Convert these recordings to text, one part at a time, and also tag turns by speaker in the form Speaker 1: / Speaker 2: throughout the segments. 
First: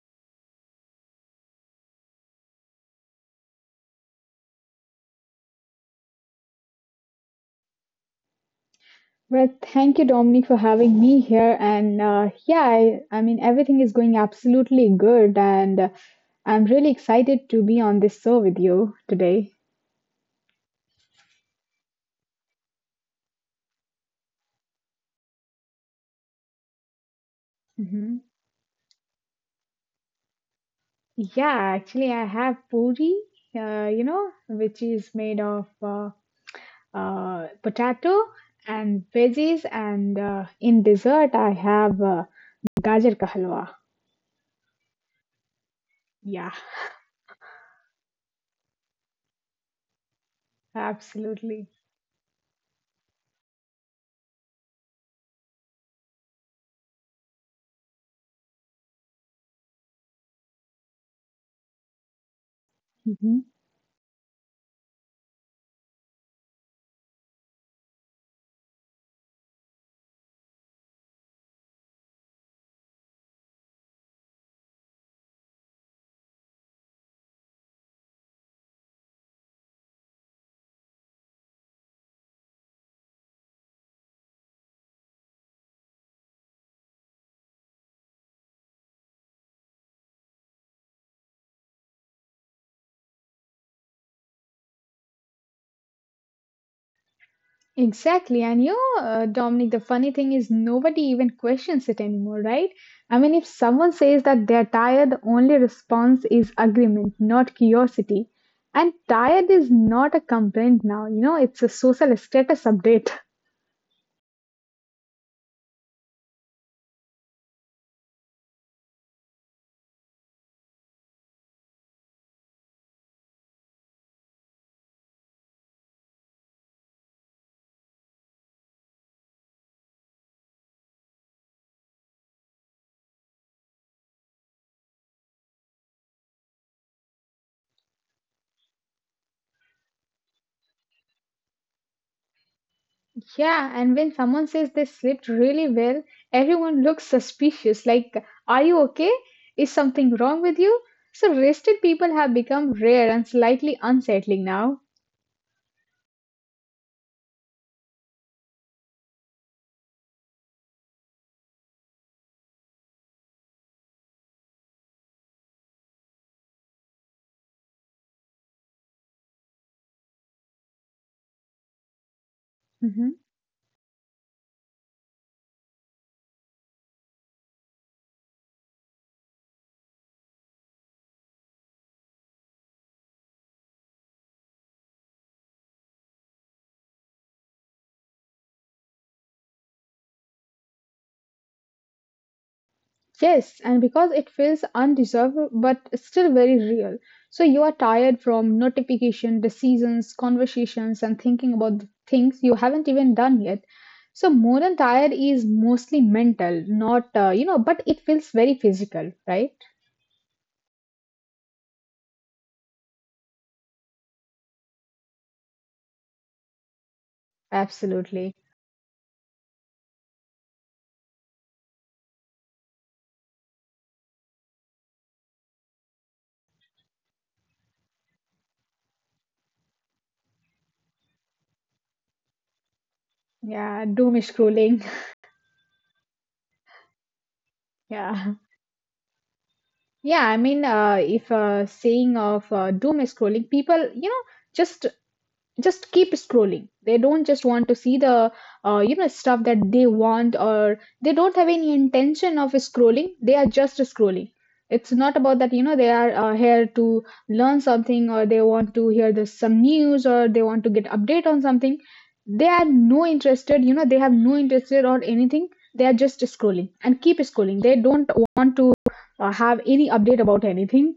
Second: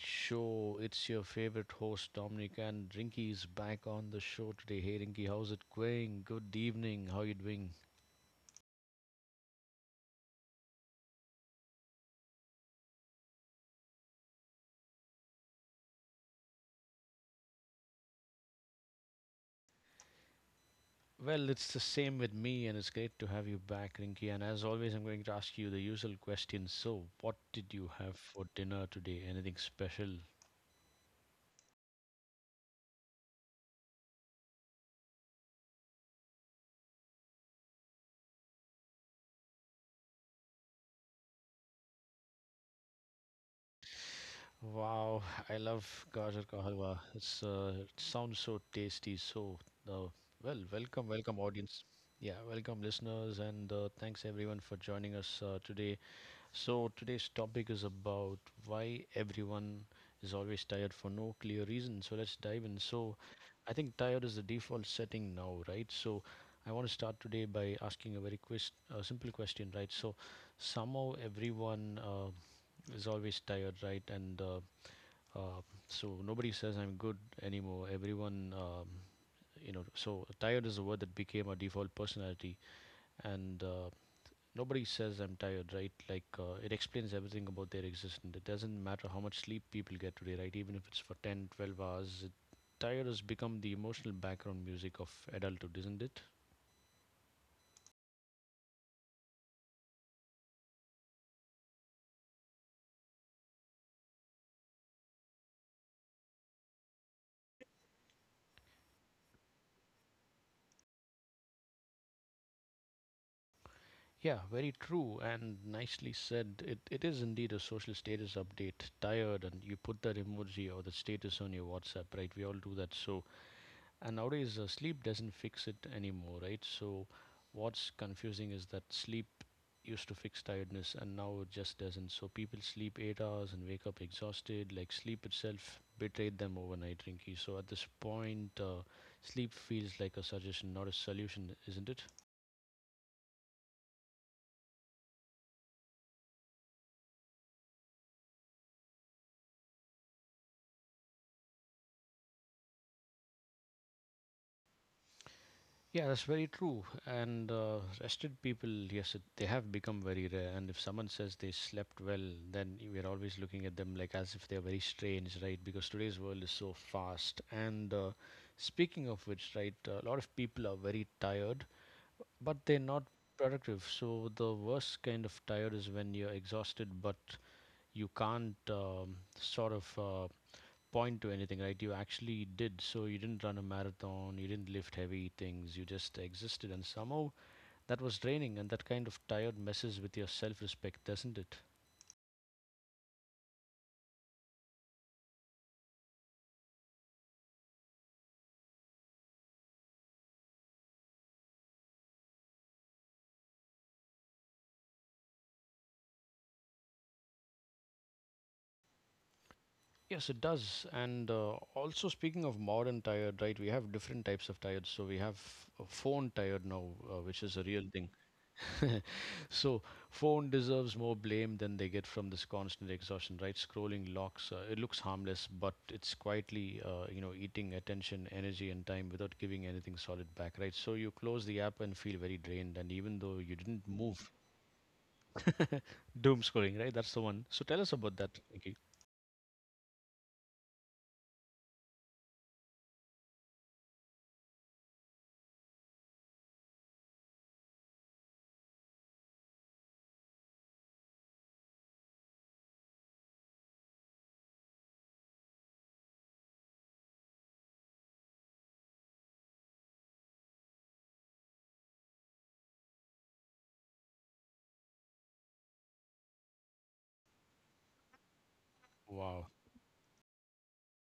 Speaker 1: show. It's your favorite host, Dominic, and Rinky is back on the show today. Hey, Rinky, how's it going? Good evening. How are you doing?
Speaker 2: Well, thank you, Dominic, for having me here. And yeah, I mean, everything is going absolutely good. And I'm really excited to be on this show with you today.
Speaker 1: Well, it's the same with me, and it's great to have you back, Rinky. And as always, I'm going to ask you the usual question. So, what did you have
Speaker 2: Hmm.
Speaker 1: for dinner today? Anything special?
Speaker 2: Yeah, actually, I have puri, which is made of potato and veggies, and in dessert, I have gajar ka halwa.
Speaker 1: Wow, I love Gajar ka
Speaker 2: Yeah,
Speaker 1: halwa. It sounds so tasty. So, uh, well, welcome
Speaker 2: absolutely.
Speaker 1: audience. Yeah, welcome listeners, and thanks everyone for joining us today. So today's topic is about why everyone is always tired for no clear reason. So let's dive in. So, I think tired is the default setting now, right? So, I want to start today by asking a simple question, right? So, somehow everyone is always tired, right? And uh, so nobody says I'm good anymore. Everyone, so tired is a word that became a default personality, and nobody says I'm tired, right? Like it explains everything about their existence. It doesn't matter how much sleep people get today, right? Even if it's for 10, 12 hours, tired has become the emotional background music of adulthood, isn't it?
Speaker 2: Exactly. And Dominic, the funny thing is nobody even questions it anymore, right? I mean, if someone says that they're tired, the only response is agreement, not curiosity. And tired is not a complaint now, it's a social status update.
Speaker 1: Yeah, very true and nicely said. It is indeed a social status update. Tired, and you put that emoji or the status on your WhatsApp, right? We all do that. So, and nowadays, sleep doesn't fix it anymore, right? So, what's confusing is that sleep used to fix tiredness and now it just doesn't. So, people sleep 8 hours and wake up exhausted, like sleep itself betrayed them overnight, Rinky. So, at this point, sleep feels like a suggestion, not a solution, isn't it?
Speaker 2: Yeah. And when someone says they slept really well, everyone looks suspicious like, are you okay? Is something wrong with you? So, rested people have become rare and slightly unsettling now.
Speaker 1: Yeah, that's very true. And rested people, yes, they have become very rare. And if someone says they slept well, then we're always looking at them like as if they're very strange, right? Because today's world is so fast. And speaking of which, right, a lot of people are very tired, but they're not
Speaker 2: Mhm.
Speaker 1: productive. So the worst kind of tired is when you're exhausted, but you can't sort of point to anything, right? You actually did. So you didn't run a marathon, you didn't lift heavy things, you just existed. And somehow that was draining, and that kind of tired messes with your self respect, doesn't it?
Speaker 2: Yes, and because it feels undeserved but still very real. So you are tired from notification, decisions, conversations, and thinking about the things you haven't even done yet. So more than tired is mostly mental, not but it feels very physical, right?
Speaker 1: Yes, it does. And also, speaking of modern tired, right, we have different types of tired. So we have a phone tired now, which is a real thing.
Speaker 2: Absolutely.
Speaker 1: So phone deserves more blame than they get from this constant exhaustion, right? Scrolling locks, it looks harmless, but it's quietly, eating attention, energy, and time without giving anything solid back, right? So you close the app and feel very drained, and even though you didn't
Speaker 2: Yeah,
Speaker 1: move,
Speaker 2: doom scrolling.
Speaker 1: doom scrolling, right? That's the one. So tell us about that,
Speaker 2: Yeah.
Speaker 1: Nikki.
Speaker 2: Yeah, I mean, if saying of doom scrolling, people, just just keep scrolling. They don't just want to see the stuff that they want, or they don't have any intention of scrolling, they are just scrolling. It's not about that, they are here to learn something, or they want to hear the, some news, or they want to get update on something. They are no interested, they have no interested or anything. They are just scrolling and keep scrolling. They don't want to
Speaker 1: Wow.
Speaker 2: have any update about anything.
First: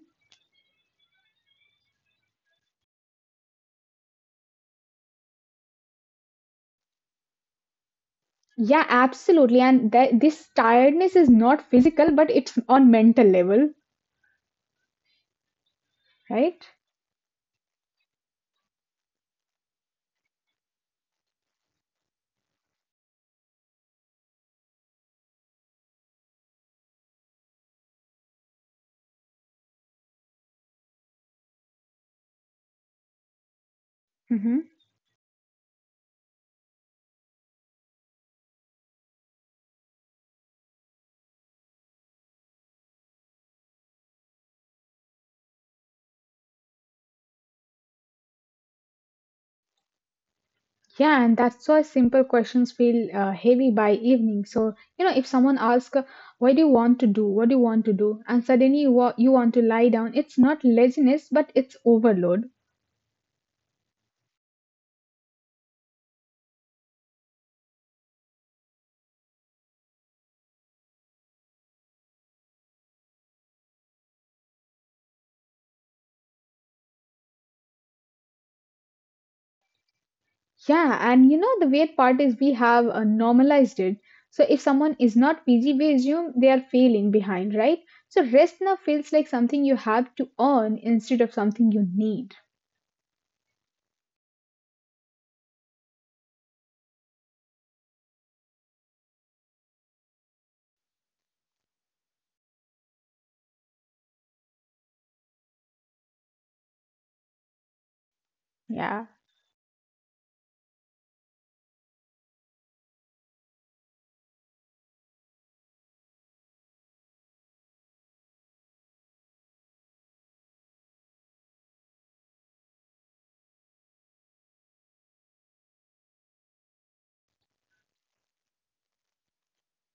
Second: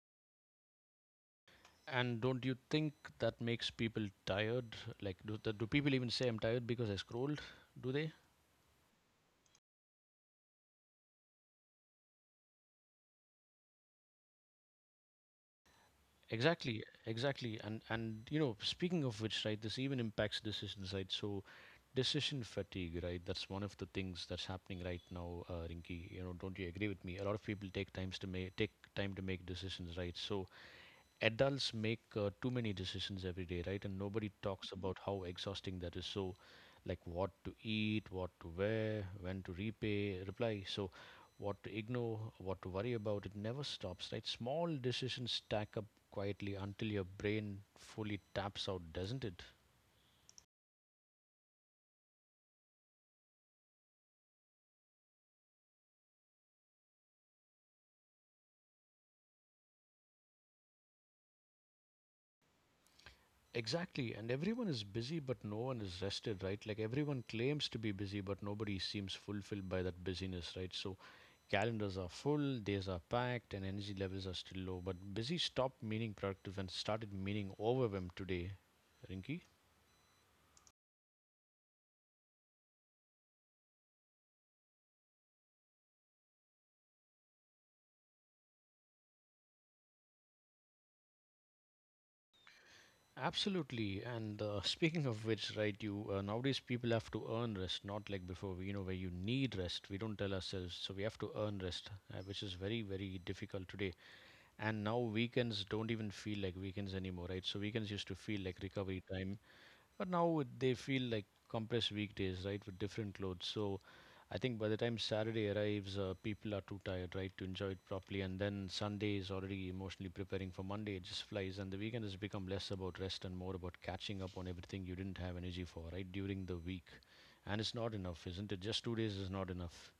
Speaker 1: And don't you think that makes people tired? Like, do people even say I'm tired because I scrolled? Do they?
Speaker 2: Yeah, absolutely. And that this tiredness is not physical, but it's on mental level, right?
Speaker 1: Exactly, exactly. And speaking of which, right, this even impacts decisions, right? So decision fatigue, right? That's one of the things that's happening right now, Rinki. You know, don't you agree with me? A lot of people take time to make decisions, right? So adults make too many decisions every day, right? And nobody
Speaker 2: Hmm.
Speaker 1: talks about how exhausting that is. So, like, what to eat, what to wear, when to repay reply, so what to ignore, what to worry about. It never stops, right? Small decisions stack up quietly until your brain fully taps out, doesn't it?
Speaker 2: Yeah, and that's why simple questions feel heavy by evening. So if someone asks, "What do you want to do? What do you want to do?" And suddenly you want to lie down, it's not laziness, but it's overload.
Speaker 1: Exactly, and everyone is busy, but no one is rested, right? Like everyone claims to be busy, but nobody seems fulfilled by that busyness, right? So calendars are full, days are packed, and energy levels are still low. But busy stopped meaning productive and started meaning overwhelmed today, Rinky.
Speaker 2: Yeah, and the weird part is we have normalized it. So if someone is not PG, we assume they are failing behind, right? So rest now feels like something you have to earn instead of something you need.
Speaker 1: Absolutely, and speaking of which, right? You nowadays people have to earn rest, not like before. You know where you need rest. We don't tell ourselves, so we have to earn rest, which is very very difficult today. And now weekends don't even feel like weekends anymore, right? So weekends used to feel like recovery
Speaker 2: Yeah,
Speaker 1: time, but now they feel like compressed weekdays, right, with different clothes. So I think by the time Saturday arrives, people are too tired, right, to enjoy it properly. And then Sunday is already emotionally preparing for Monday. It just flies, and the weekend has become less about rest and more about catching up on everything you didn't have energy for, right, during the week. And it's not enough, isn't it? Just 2 days is not enough.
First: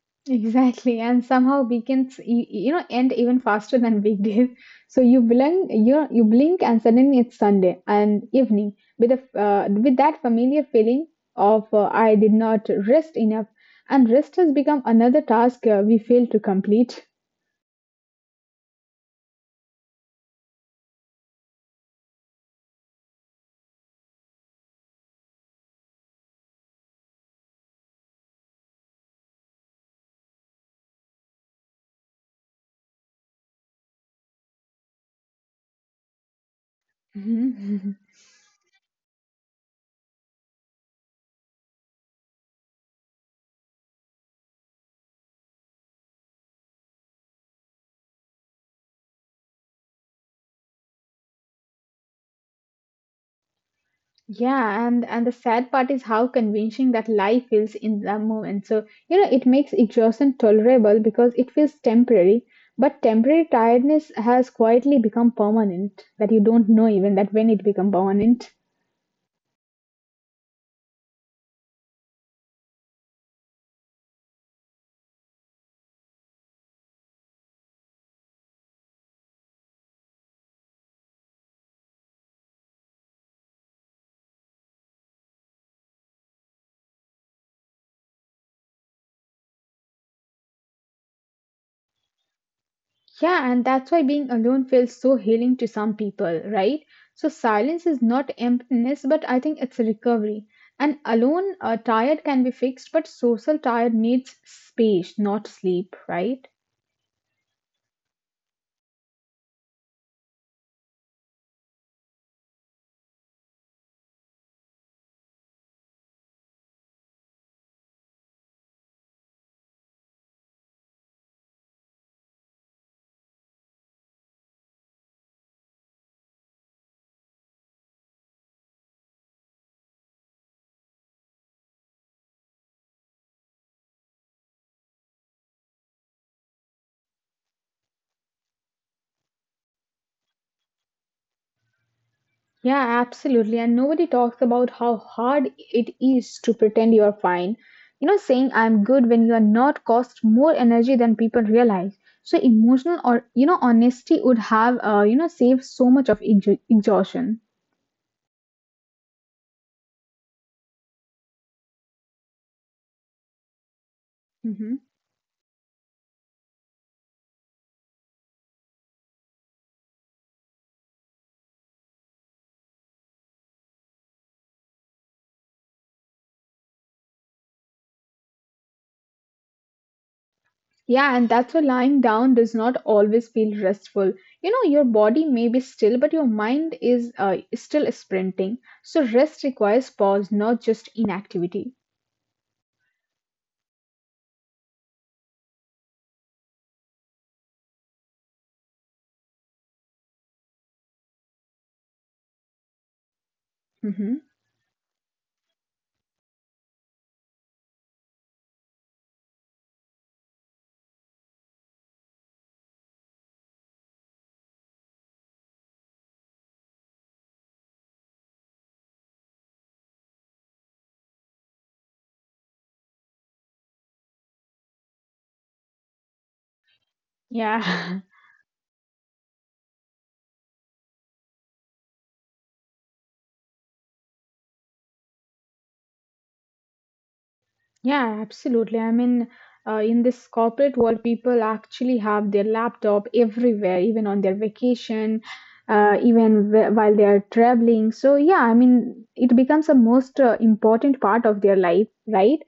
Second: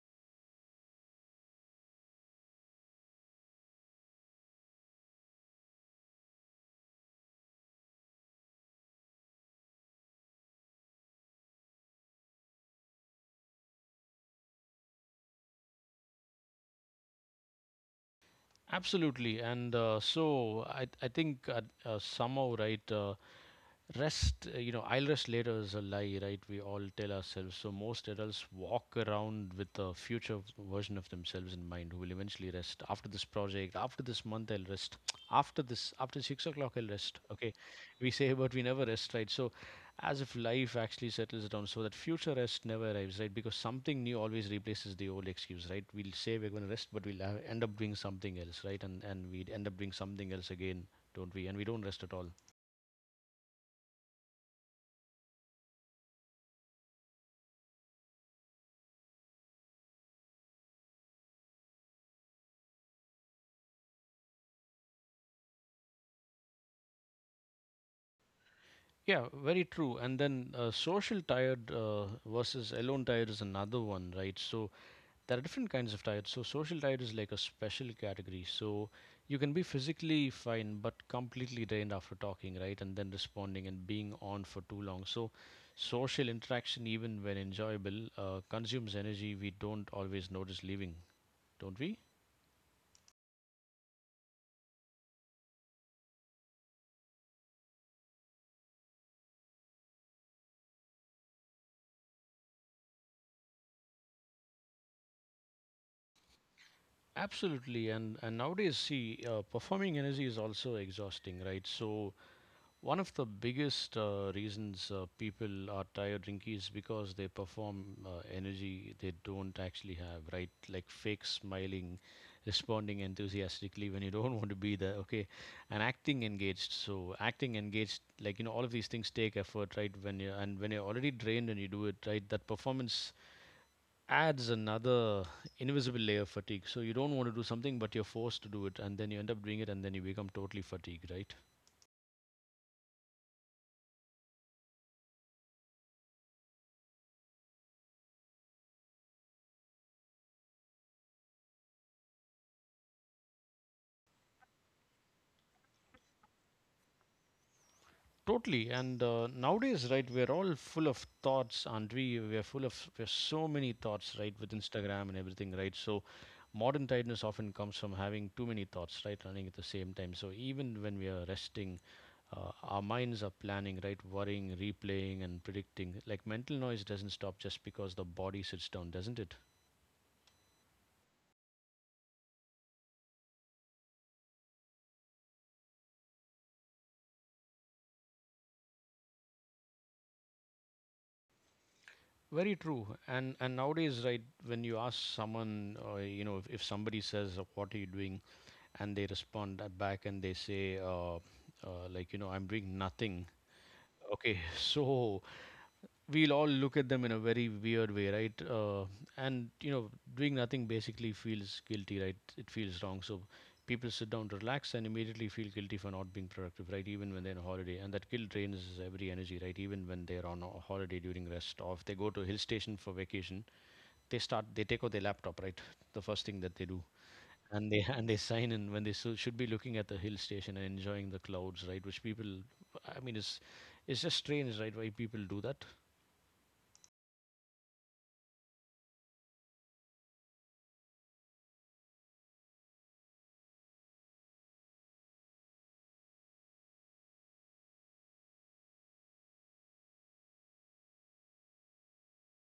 Speaker 2: exactly. And somehow weekends, end even faster than weekdays. So you blink, you blink, and suddenly it's Sunday and evening with that familiar feeling of I did not rest enough, and rest has become another task we fail to complete.
Speaker 1: Absolutely, and so I think somehow right. Rest, I'll rest later is a lie, right? We all tell ourselves. So most adults walk around with a future version of themselves in mind who will eventually rest. After this project, after this month, I'll rest. After this, after 6 o'clock, I'll rest. Okay.
Speaker 2: Mhm.
Speaker 1: We say, but we never rest, right? So as if life actually settles down so that future rest never arrives, right? Because something new always replaces the old excuse, right? We'll say we're going to rest, but we'll end up doing something else, right? And we'd end up doing something else again, don't we? And we don't rest at all.
Speaker 2: Yeah, and the sad part is how convincing that lie feels in that moment. So, it makes exhaustion tolerable because it feels temporary, but temporary tiredness has quietly become permanent that you don't know even that when it become permanent.
Speaker 1: Yeah, very true. And then social tired versus alone tired is another one, right? So there are different kinds of tired. So social tired is like a special category. So you can be physically fine but completely drained after talking, right? And then responding and being on for too long. So social interaction, even when enjoyable, consumes energy we don't always notice leaving, don't we?
Speaker 2: Yeah, and that's why being alone feels so healing to some people, right? So silence is not emptiness, but I think it's a recovery. And alone, tired can be fixed, but social tired needs space, not sleep, right?
Speaker 1: Absolutely, and nowadays, see, performing energy is also exhausting, right? So one of the biggest reasons people are tired drinking is because they perform energy they don't actually have, right? Like fake smiling, responding enthusiastically when you don't want to be there, okay? And acting engaged. So acting engaged, like all of these things take effort, right? When you're already drained and you do it, right? That performance adds another invisible layer of fatigue. So you don't want to do something, but you're forced to do it, and then you end up doing it, and then you become totally fatigued, right?
Speaker 2: Yeah, absolutely. And nobody talks about how hard it is to pretend you're fine. Saying I'm good when you are not costs more energy than people realize. So emotional or, honesty would have, saved so much of exhaustion.
Speaker 1: Totally. And nowadays, right, we're all full of thoughts, are we? We're full of we so many thoughts, right, with
Speaker 2: Hmm.
Speaker 1: Instagram and everything, right? So modern tiredness often comes from having too many thoughts, right, running at the same time. So even when we are resting, our minds are planning, right, worrying, replaying, and predicting. Like mental noise doesn't stop just because the body sits down, doesn't it?
Speaker 2: Yeah, and that's why lying down does not always feel restful. Your body may be still, but your mind is still sprinting. So rest requires pause, not just inactivity.
Speaker 1: Very true. And nowadays, right, when you ask someone, if somebody says, "What are you doing?" and they respond back and they say like I'm doing nothing,
Speaker 2: Hmm.
Speaker 1: okay? So we'll all look at them in a very weird way, right. And doing nothing basically feels guilty, right, it feels wrong. So people sit down to relax and immediately feel guilty for not being productive, right, even when they're on a holiday. And that guilt drains every energy, right, even when they're on a holiday during rest, or if they go to a hill station for vacation, they take out their laptop, right, the first thing that they do. And they
Speaker 2: Yeah.
Speaker 1: and they sign in when they so should be looking at the hill station and enjoying the clouds, right? Which people, I mean, it's just strange, right? Why people do that?
Speaker 2: Yeah, absolutely. I mean, in this corporate world, people actually have their laptop everywhere, even on their vacation, even while they are traveling. So, yeah, I mean, it becomes a most important part of their life, right?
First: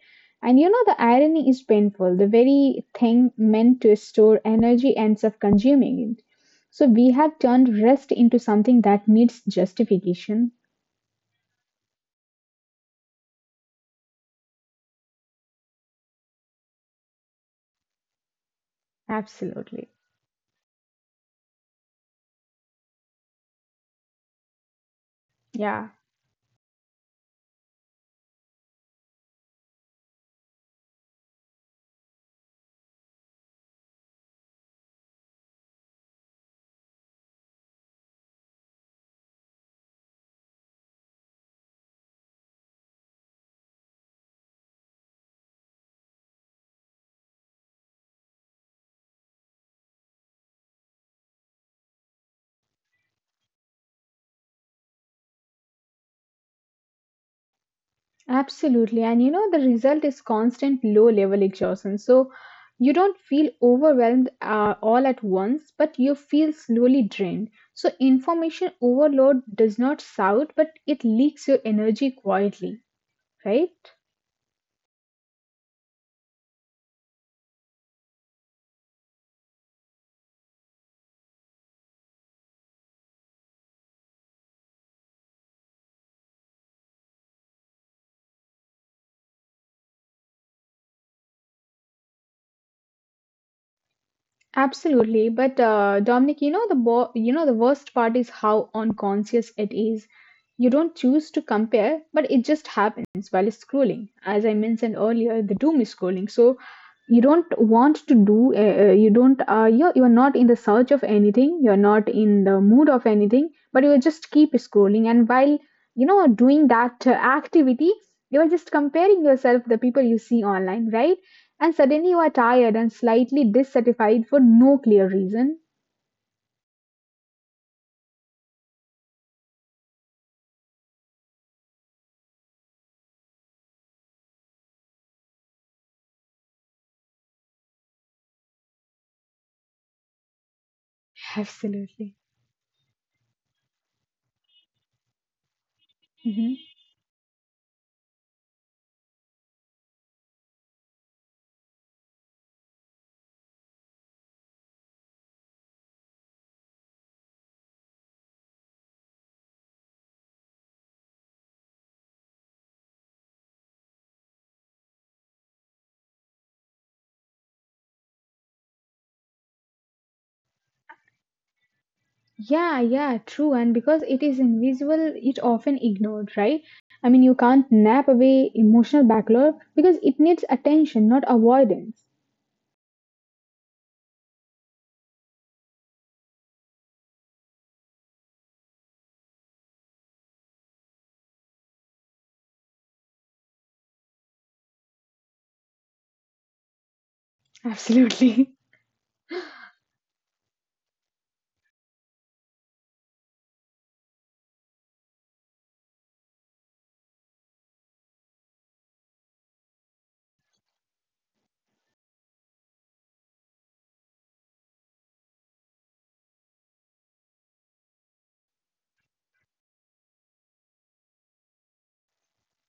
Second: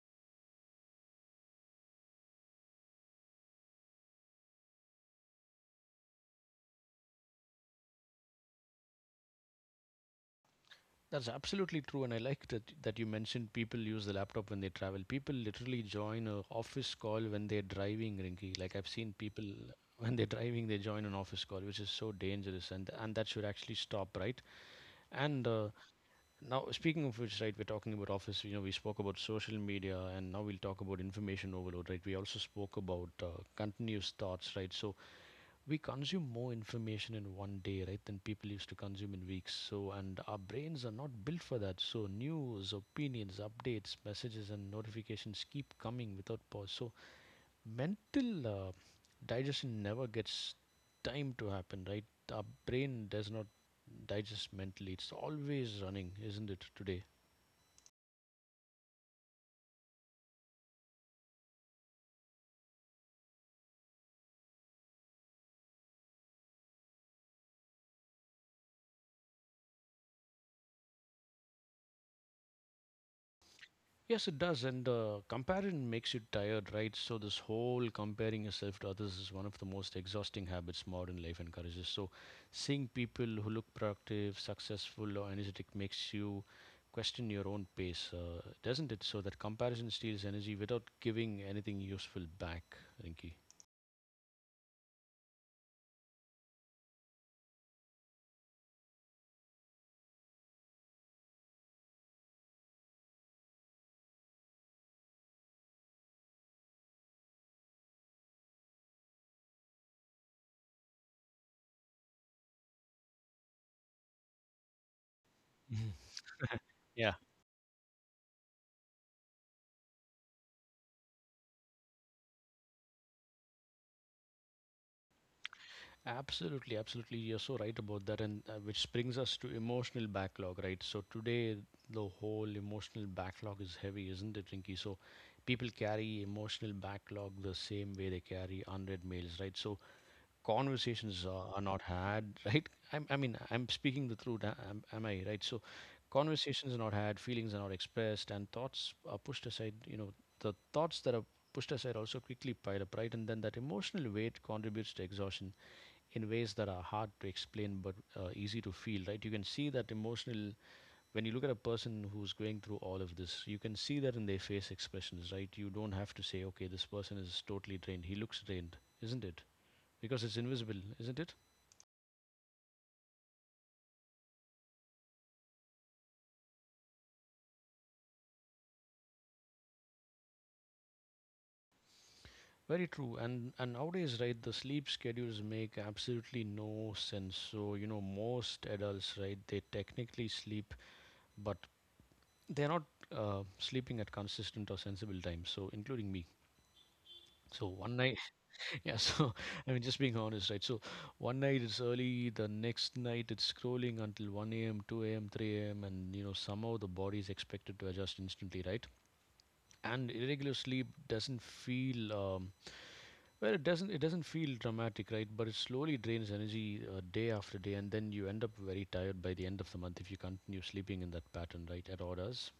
Speaker 2: And the irony is painful. The very thing meant to store energy ends up consuming it. So, we have turned rest into something that needs justification.
Speaker 1: That's absolutely true, and I like that you mentioned people use the laptop when they travel. People literally join a office call when they're driving, Rinky. Like I've seen people
Speaker 2: Absolutely.
Speaker 1: when they're driving, they join an office call, which is so dangerous, and that should actually stop, right? And
Speaker 2: Yeah.
Speaker 1: Now, speaking of which, right, we're talking about office. You know, we spoke about social media, and now we'll talk about information overload, right? We also spoke about continuous thoughts, right? So we consume more information in one day, right, than people used to consume in weeks. So, and our brains are not built for that. So news, opinions, updates, messages, and notifications keep coming without pause. So mental digestion never gets time to happen, right? Our brain does not digest mentally. It's always running, isn't it? Today.
Speaker 2: Absolutely. And the result is constant low level exhaustion. So you don't feel overwhelmed all at once, but you feel slowly drained. So information overload does not shout, but it leaks your energy quietly, right?
Speaker 1: Yes, it does, and comparison makes you tired, right? So this whole comparing yourself to others is one of the most exhausting habits modern life encourages. So seeing people who look productive, successful, or energetic makes you question your own pace, doesn't it? So that comparison steals energy without giving anything useful back, Rinky.
Speaker 2: Absolutely, but Dominic, you know the worst part is how unconscious it is. You don't choose to compare, but it just happens while scrolling. As I mentioned earlier, the doom is scrolling, so you don't want to do. You don't. You're not in the search of anything. You're not in the mood of anything. But you will just keep scrolling, and while doing that
Speaker 1: Yeah,
Speaker 2: activity, you are just comparing yourself with the people you see online, right? And suddenly you are tired and slightly dissatisfied for no clear reason.
Speaker 1: absolutely, absolutely. You're so right about that, and which brings us to emotional backlog, right? So today, the whole emotional backlog is heavy, isn't it, Rinky? So people carry emotional backlog the same way they carry unread mails, right? So conversations are not
Speaker 2: Absolutely.
Speaker 1: had, right? I mean, I'm speaking the truth, am I right? So
Speaker 2: Hmm.
Speaker 1: conversations are not had, feelings are not expressed, and thoughts are pushed aside. You know, the thoughts that are pushed aside also quickly pile up, right? And then that emotional weight contributes to exhaustion in ways that are hard to explain but easy to feel, right? You can see that emotional when you look at a person who's going through all of this, you can see that in their face expressions, right? You don't have to say, okay, this person is totally drained, he looks drained, isn't it? Because it's invisible, isn't it?
Speaker 2: Yeah, yeah, true. And because it is invisible, it often ignored, right? I mean, you can't nap away emotional backlog because it needs attention, not avoidance.
Speaker 1: Very true, and nowadays, right, the sleep schedules make absolutely no sense. So, you know, most adults, right, they technically sleep, but they're not sleeping at consistent or sensible times, so including me. So one night,
Speaker 2: Absolutely.
Speaker 1: yeah, so I mean, just being honest, right? So one night it's early, the next night it's scrolling until 1 a.m., 2 a.m., 3 a.m., and, you know, somehow the body is expected to adjust instantly, right? And irregular sleep doesn't feel, well, it doesn't feel dramatic, right? But it slowly drains energy day after day, and then you end up very tired by the end of the month if you continue sleeping in that pattern, right? At orders.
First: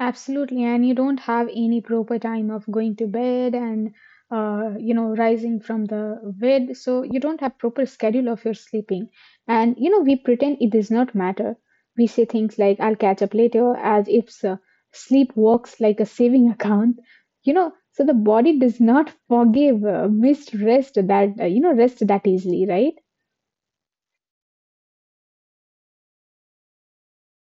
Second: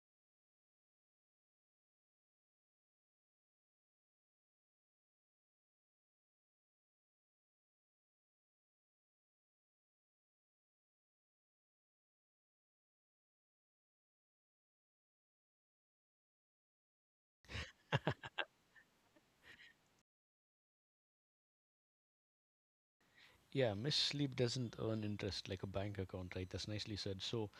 Speaker 2: Absolutely, and you don't have any proper time of going to bed and rising from the bed, so you don't have proper schedule of your sleeping. And we pretend it does not matter. We say things like "I'll catch up later" as if sleep works like a saving account. So the body does not forgive missed rest that easily, right?
Speaker 1: Yeah, missed sleep doesn't earn interest like a bank account, right? That's nicely said. So,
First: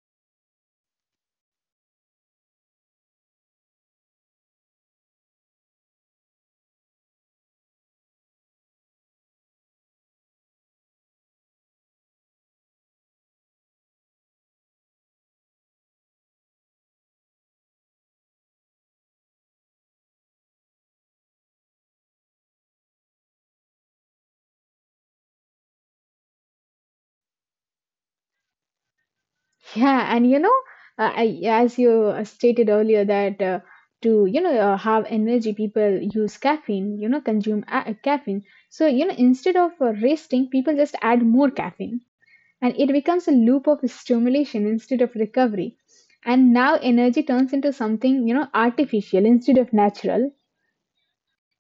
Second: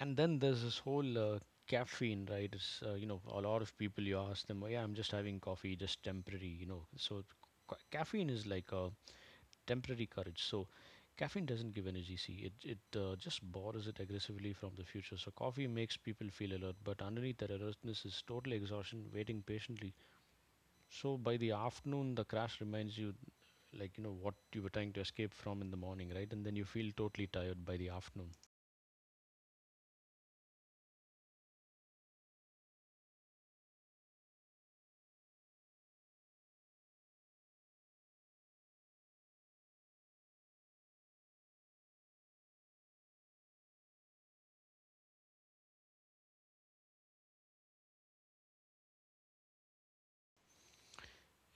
Speaker 1: and then there's this whole caffeine, right? It's, you know, a lot of people you ask them, oh, yeah, I'm just having coffee, just temporary. So caffeine is like a temporary courage. So caffeine doesn't give energy, see, it just borrows it aggressively from the future. So coffee makes people feel alert, but underneath that alertness is total exhaustion, waiting patiently. So by the afternoon, the crash reminds you, like, what you were trying to escape from in the morning, right? And then you feel totally tired by the afternoon.
Speaker 2: Yeah, and as you stated earlier, that to have energy, people use caffeine. Consume caffeine. So instead of resting, people just add more caffeine, and it becomes a loop of stimulation instead of recovery. And now energy turns into something artificial instead of natural.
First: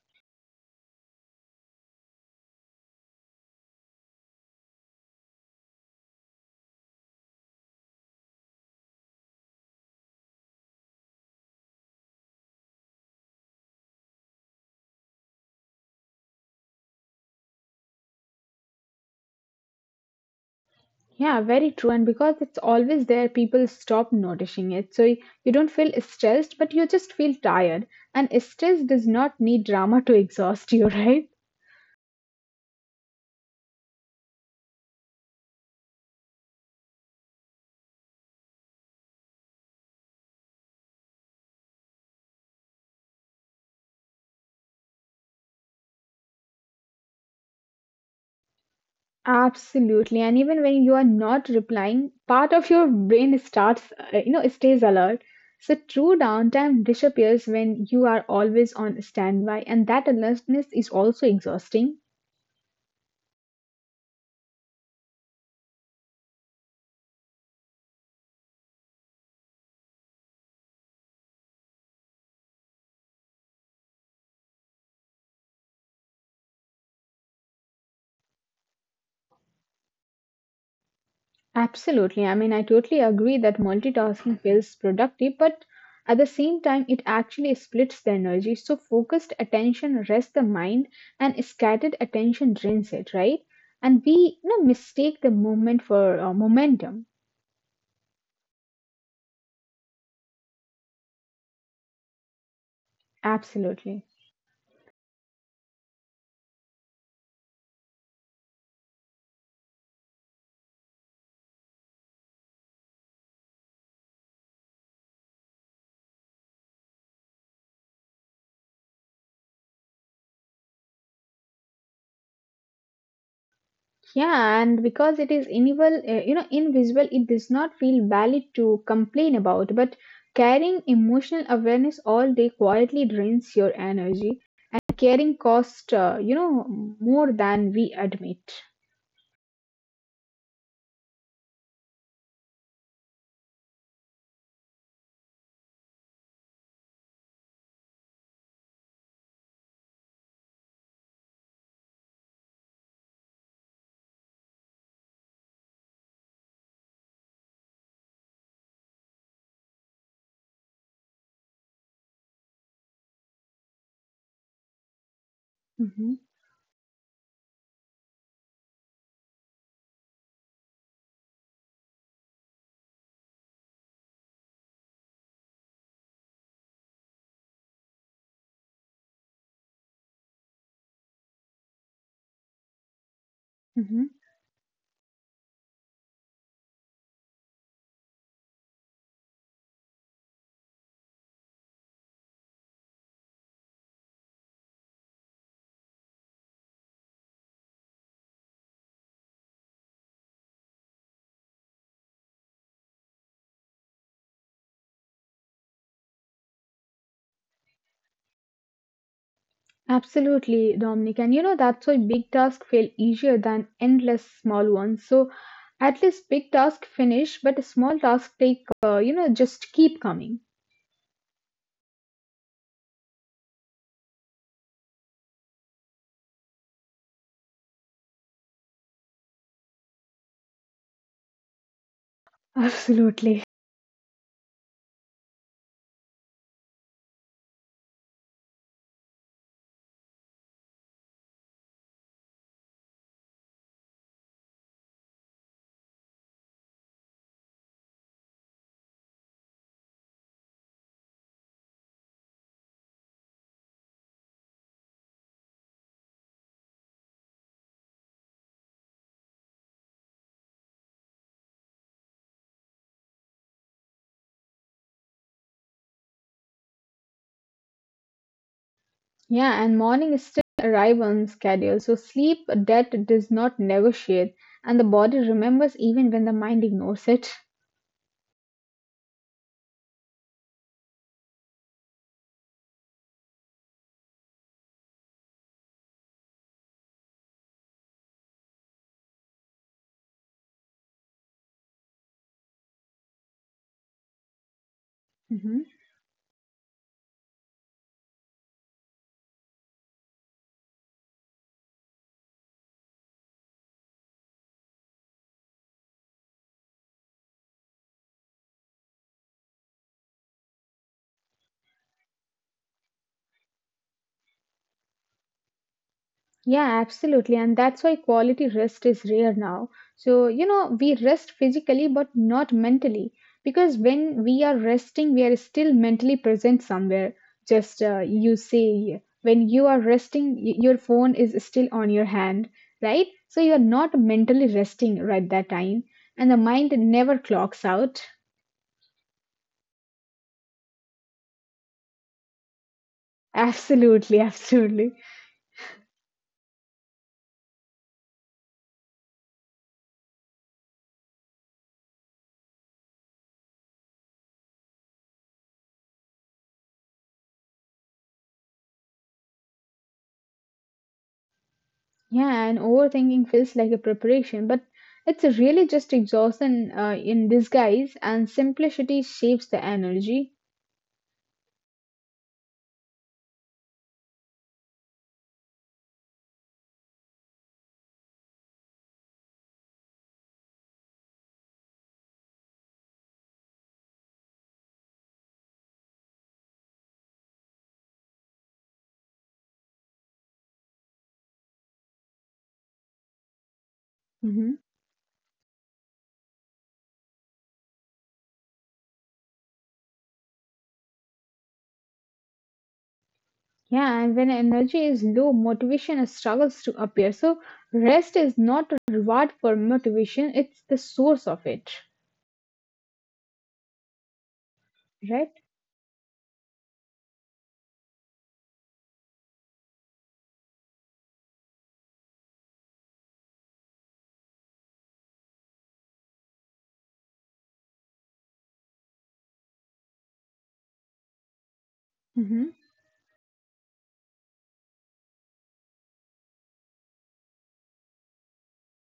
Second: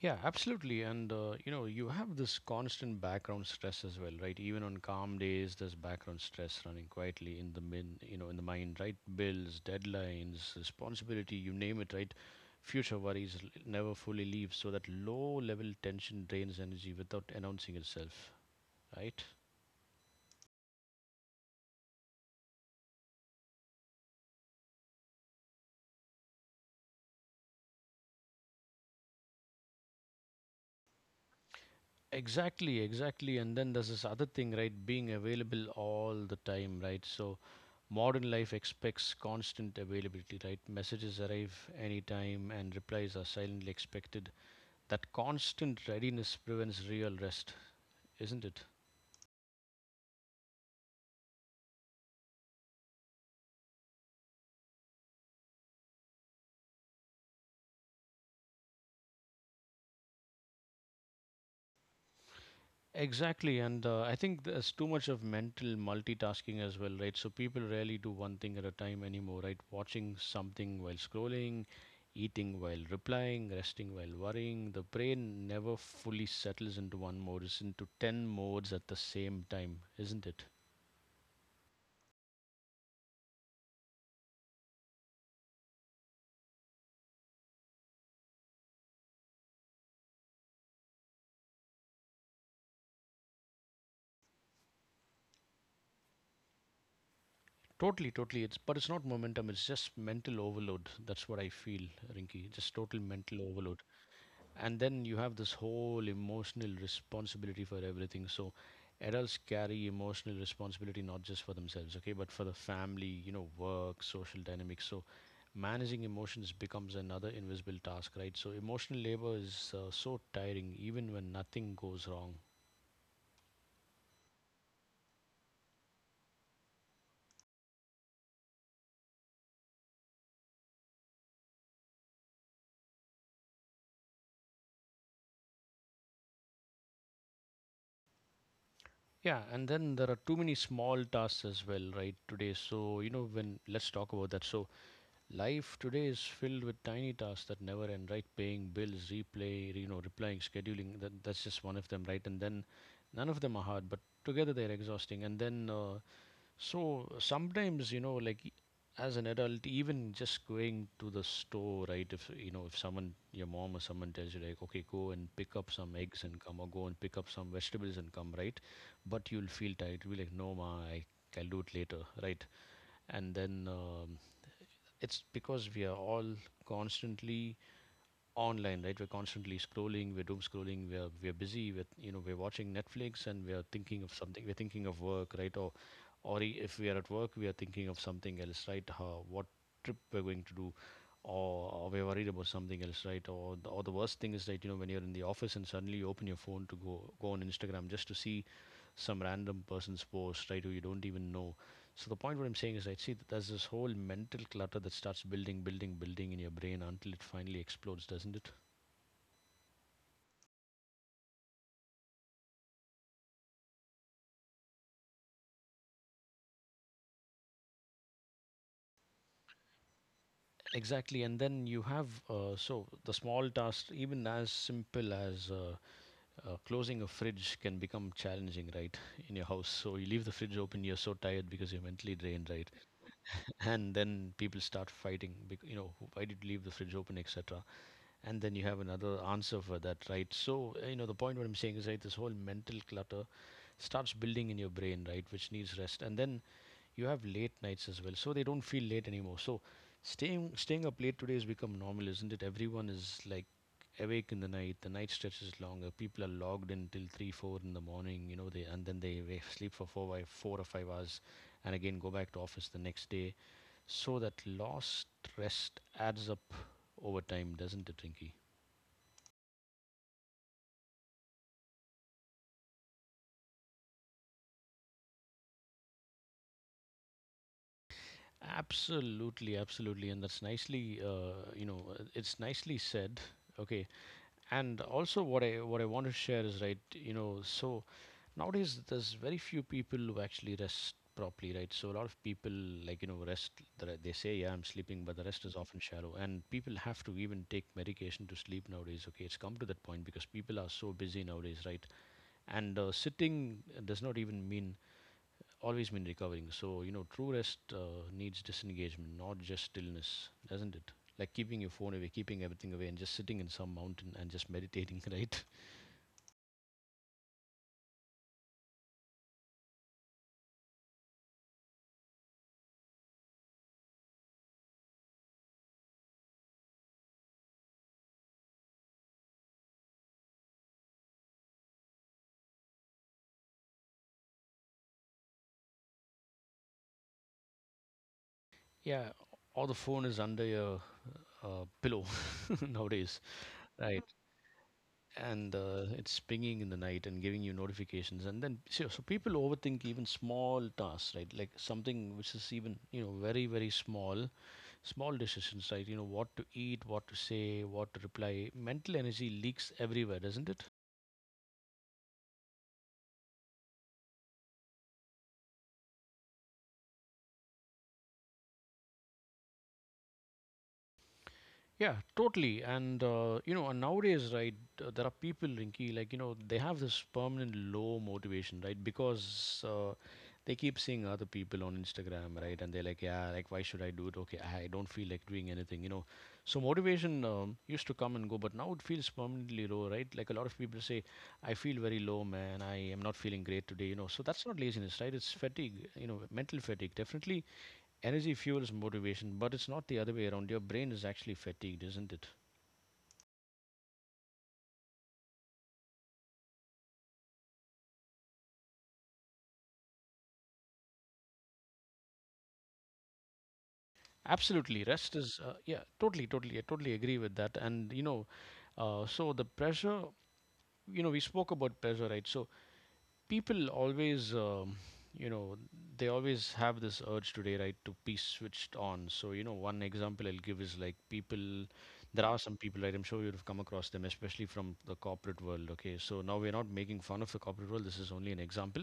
Speaker 1: Yeah, absolutely. And you know, you have this constant background stress as well, right? Even on calm days, there's background stress running quietly in the mind, right? Bills, deadlines, responsibility, you name it, right? Future worries never fully leave, so that low level tension drains energy without announcing itself, right?
Speaker 2: Yeah, very true. And because it's always there, people stop noticing it. So you don't feel stressed, but you just feel tired. And stress does not need drama to exhaust you, right?
Speaker 1: Exactly, exactly. And then there's this other thing, right? Being available all the time, right? So modern life expects constant availability, right? Messages arrive anytime and replies are silently expected. That constant readiness prevents real rest, isn't it?
Speaker 2: Absolutely. And even when you are not replying, part of your brain stays alert. So true downtime disappears when you are always on standby. And that alertness is also exhausting.
Speaker 1: Exactly, and I think there's too much of mental multitasking as well, right? So people rarely do one thing at a time anymore, right? Watching something while scrolling, eating while replying, resting while worrying. The brain never fully settles into one mode, it's into 10 modes at the same time, isn't it?
Speaker 2: Absolutely. I mean, I totally agree that multitasking feels productive, but at the same time, it actually splits the energy. So, focused attention rests the mind, and scattered attention drains it, right? And we, mistake the movement for momentum.
Speaker 1: Totally, totally. It's But it's not momentum, it's just mental overload. That's what I feel, Rinky. Just total mental overload.
Speaker 2: Absolutely.
Speaker 1: And then you have this whole emotional responsibility for everything. So adults carry emotional responsibility not just for themselves, okay, but for the family, you know, work social dynamics. So managing emotions becomes another invisible task, right? So emotional labor is so tiring even when nothing goes wrong.
Speaker 2: Yeah, and because it is invisible, it does not feel valid to complain about. But carrying emotional awareness all day quietly drains your energy. Caring cost more than we admit.
Speaker 1: Yeah, and then there are too many small tasks as well, right, today. So, you know, when, let's talk about that. So life today is filled with tiny tasks that never end, right? Paying bills, replying, scheduling. That's just one of them, right? And then none of them are hard, but together they're exhausting. And then, so sometimes, you know, like as an adult, even just going to the store, right? If, you know, if someone, your mom or someone tells you, like, okay, go and pick up some eggs
Speaker 2: Hmm.
Speaker 1: and come, or go and pick up some vegetables and come, right? But you'll feel tired. You'll be like, no, ma, I'll do it later, right? And then, it's because we are all constantly online, right? We're constantly scrolling, we're doom scrolling, we're busy with, you know, we're watching Netflix, and we are thinking of
Speaker 2: Hmm.
Speaker 1: something, we're thinking of work, right? Or, if we are at work, we are thinking of something else, right? What trip we're going to do, or we're worried about something else, right? Or the, or the worst thing is that, you know, when you're in the office and suddenly you open your phone to go on Instagram just to see some random person's post, right, who you don't even know. So the point, what I'm saying is, right, see, that there's this whole mental clutter that starts building, building, building in your brain until it finally explodes, doesn't it?
Speaker 2: Absolutely, Dominic, and that's why big tasks feel easier than endless small ones. So at least big task finish, but small task take just keep coming.
Speaker 1: Exactly, and then you have so the small tasks, even as simple as closing a fridge, can become challenging, right, in your house. So you leave the fridge open, you're so tired because you're mentally drained, right,
Speaker 2: Absolutely.
Speaker 1: and then people start fighting, you know, why did you leave the fridge open, etc. And then you have another answer for that, right? So you know, the point, what I'm saying is, right, this whole mental clutter starts building in your brain, right, which needs rest. And then you have late nights as well, so they don't feel late anymore. So staying up late today has become normal, isn't it? Everyone is like awake in the night, the night stretches longer, people are logged in till 3 4 in the morning, you know, they, and then they sleep for 4 by 4 or 5 hours and again go back to office the next day. So that lost rest adds up over time, doesn't it, Rinky?
Speaker 2: Yeah, and morning still arrive on schedule, so sleep debt does not negotiate. And the body remembers even when the mind ignores it.
Speaker 1: Absolutely, absolutely, and that's nicely, it's nicely said. Okay, and also what I want to share is, right, you know, so nowadays there's very few people who actually rest properly, right? So a lot of people, like, you know, rest. They say, yeah, I'm sleeping, but the rest is
Speaker 2: Mm-hmm.
Speaker 1: often shallow, and people have to even take medication to sleep nowadays. Okay, it's come to that point because people are so busy nowadays, right? And sitting does not even mean always been recovering. So, you know, true rest needs disengagement, not just stillness, doesn't it? Like keeping your phone away, keeping everything away, and just sitting in some mountain and just meditating, right?
Speaker 2: Yeah, absolutely. And that's why quality rest is rare now. So, we rest physically but not mentally because when we are resting, we are still mentally present somewhere. Just you say, when you are resting, your phone is still on your hand, right? So you're not mentally resting right that time. And the mind never clocks out.
Speaker 1: Yeah, or the phone is under your pillow nowadays, right?
Speaker 2: Absolutely, absolutely.
Speaker 1: And it's pinging in the night and giving you notifications. And then, so people overthink even small tasks, right? Like something which is even, you know, very, very small decisions, right? You know, what to eat, what to say, what to reply. Mental energy leaks everywhere, doesn't it?
Speaker 2: Yeah, and overthinking feels like a preparation, but it's really just exhaustion in disguise, and simplicity shapes the energy.
Speaker 1: Yeah, totally. And you know, and nowadays, right, there are people, Rinky, like, you know, they have this permanent low motivation, right, because they keep seeing other people on Instagram, right, and they're like, yeah, like, why should I do it? Okay, I don't feel like doing anything. So motivation used to come and go, but now it feels permanently low, right? Like, a lot of people say, I feel very low, man. I am not feeling great today. So that's
Speaker 2: Hmm.
Speaker 1: not laziness, right? It's fatigue, you know, mental fatigue, definitely. Energy fuels motivation, but it's not the other way around. Your brain is actually fatigued, isn't it?
Speaker 2: Yeah, and when energy is low, motivation struggles to appear. So, rest is not a reward for motivation, it's the source of it,
Speaker 1: Absolutely.
Speaker 2: right?
Speaker 1: Yeah, totally, totally. I totally agree with that. And, so the pressure, you know, we spoke about pressure, right? So people always, you know, they always have this urge today, right, to be switched on. So, you know, one example I'll give is, like, people, there are
Speaker 2: Hmm.
Speaker 1: some people, right, I'm sure you'd have come across them, especially from the corporate world, okay? So now we're not making fun of the corporate world. This is only an example.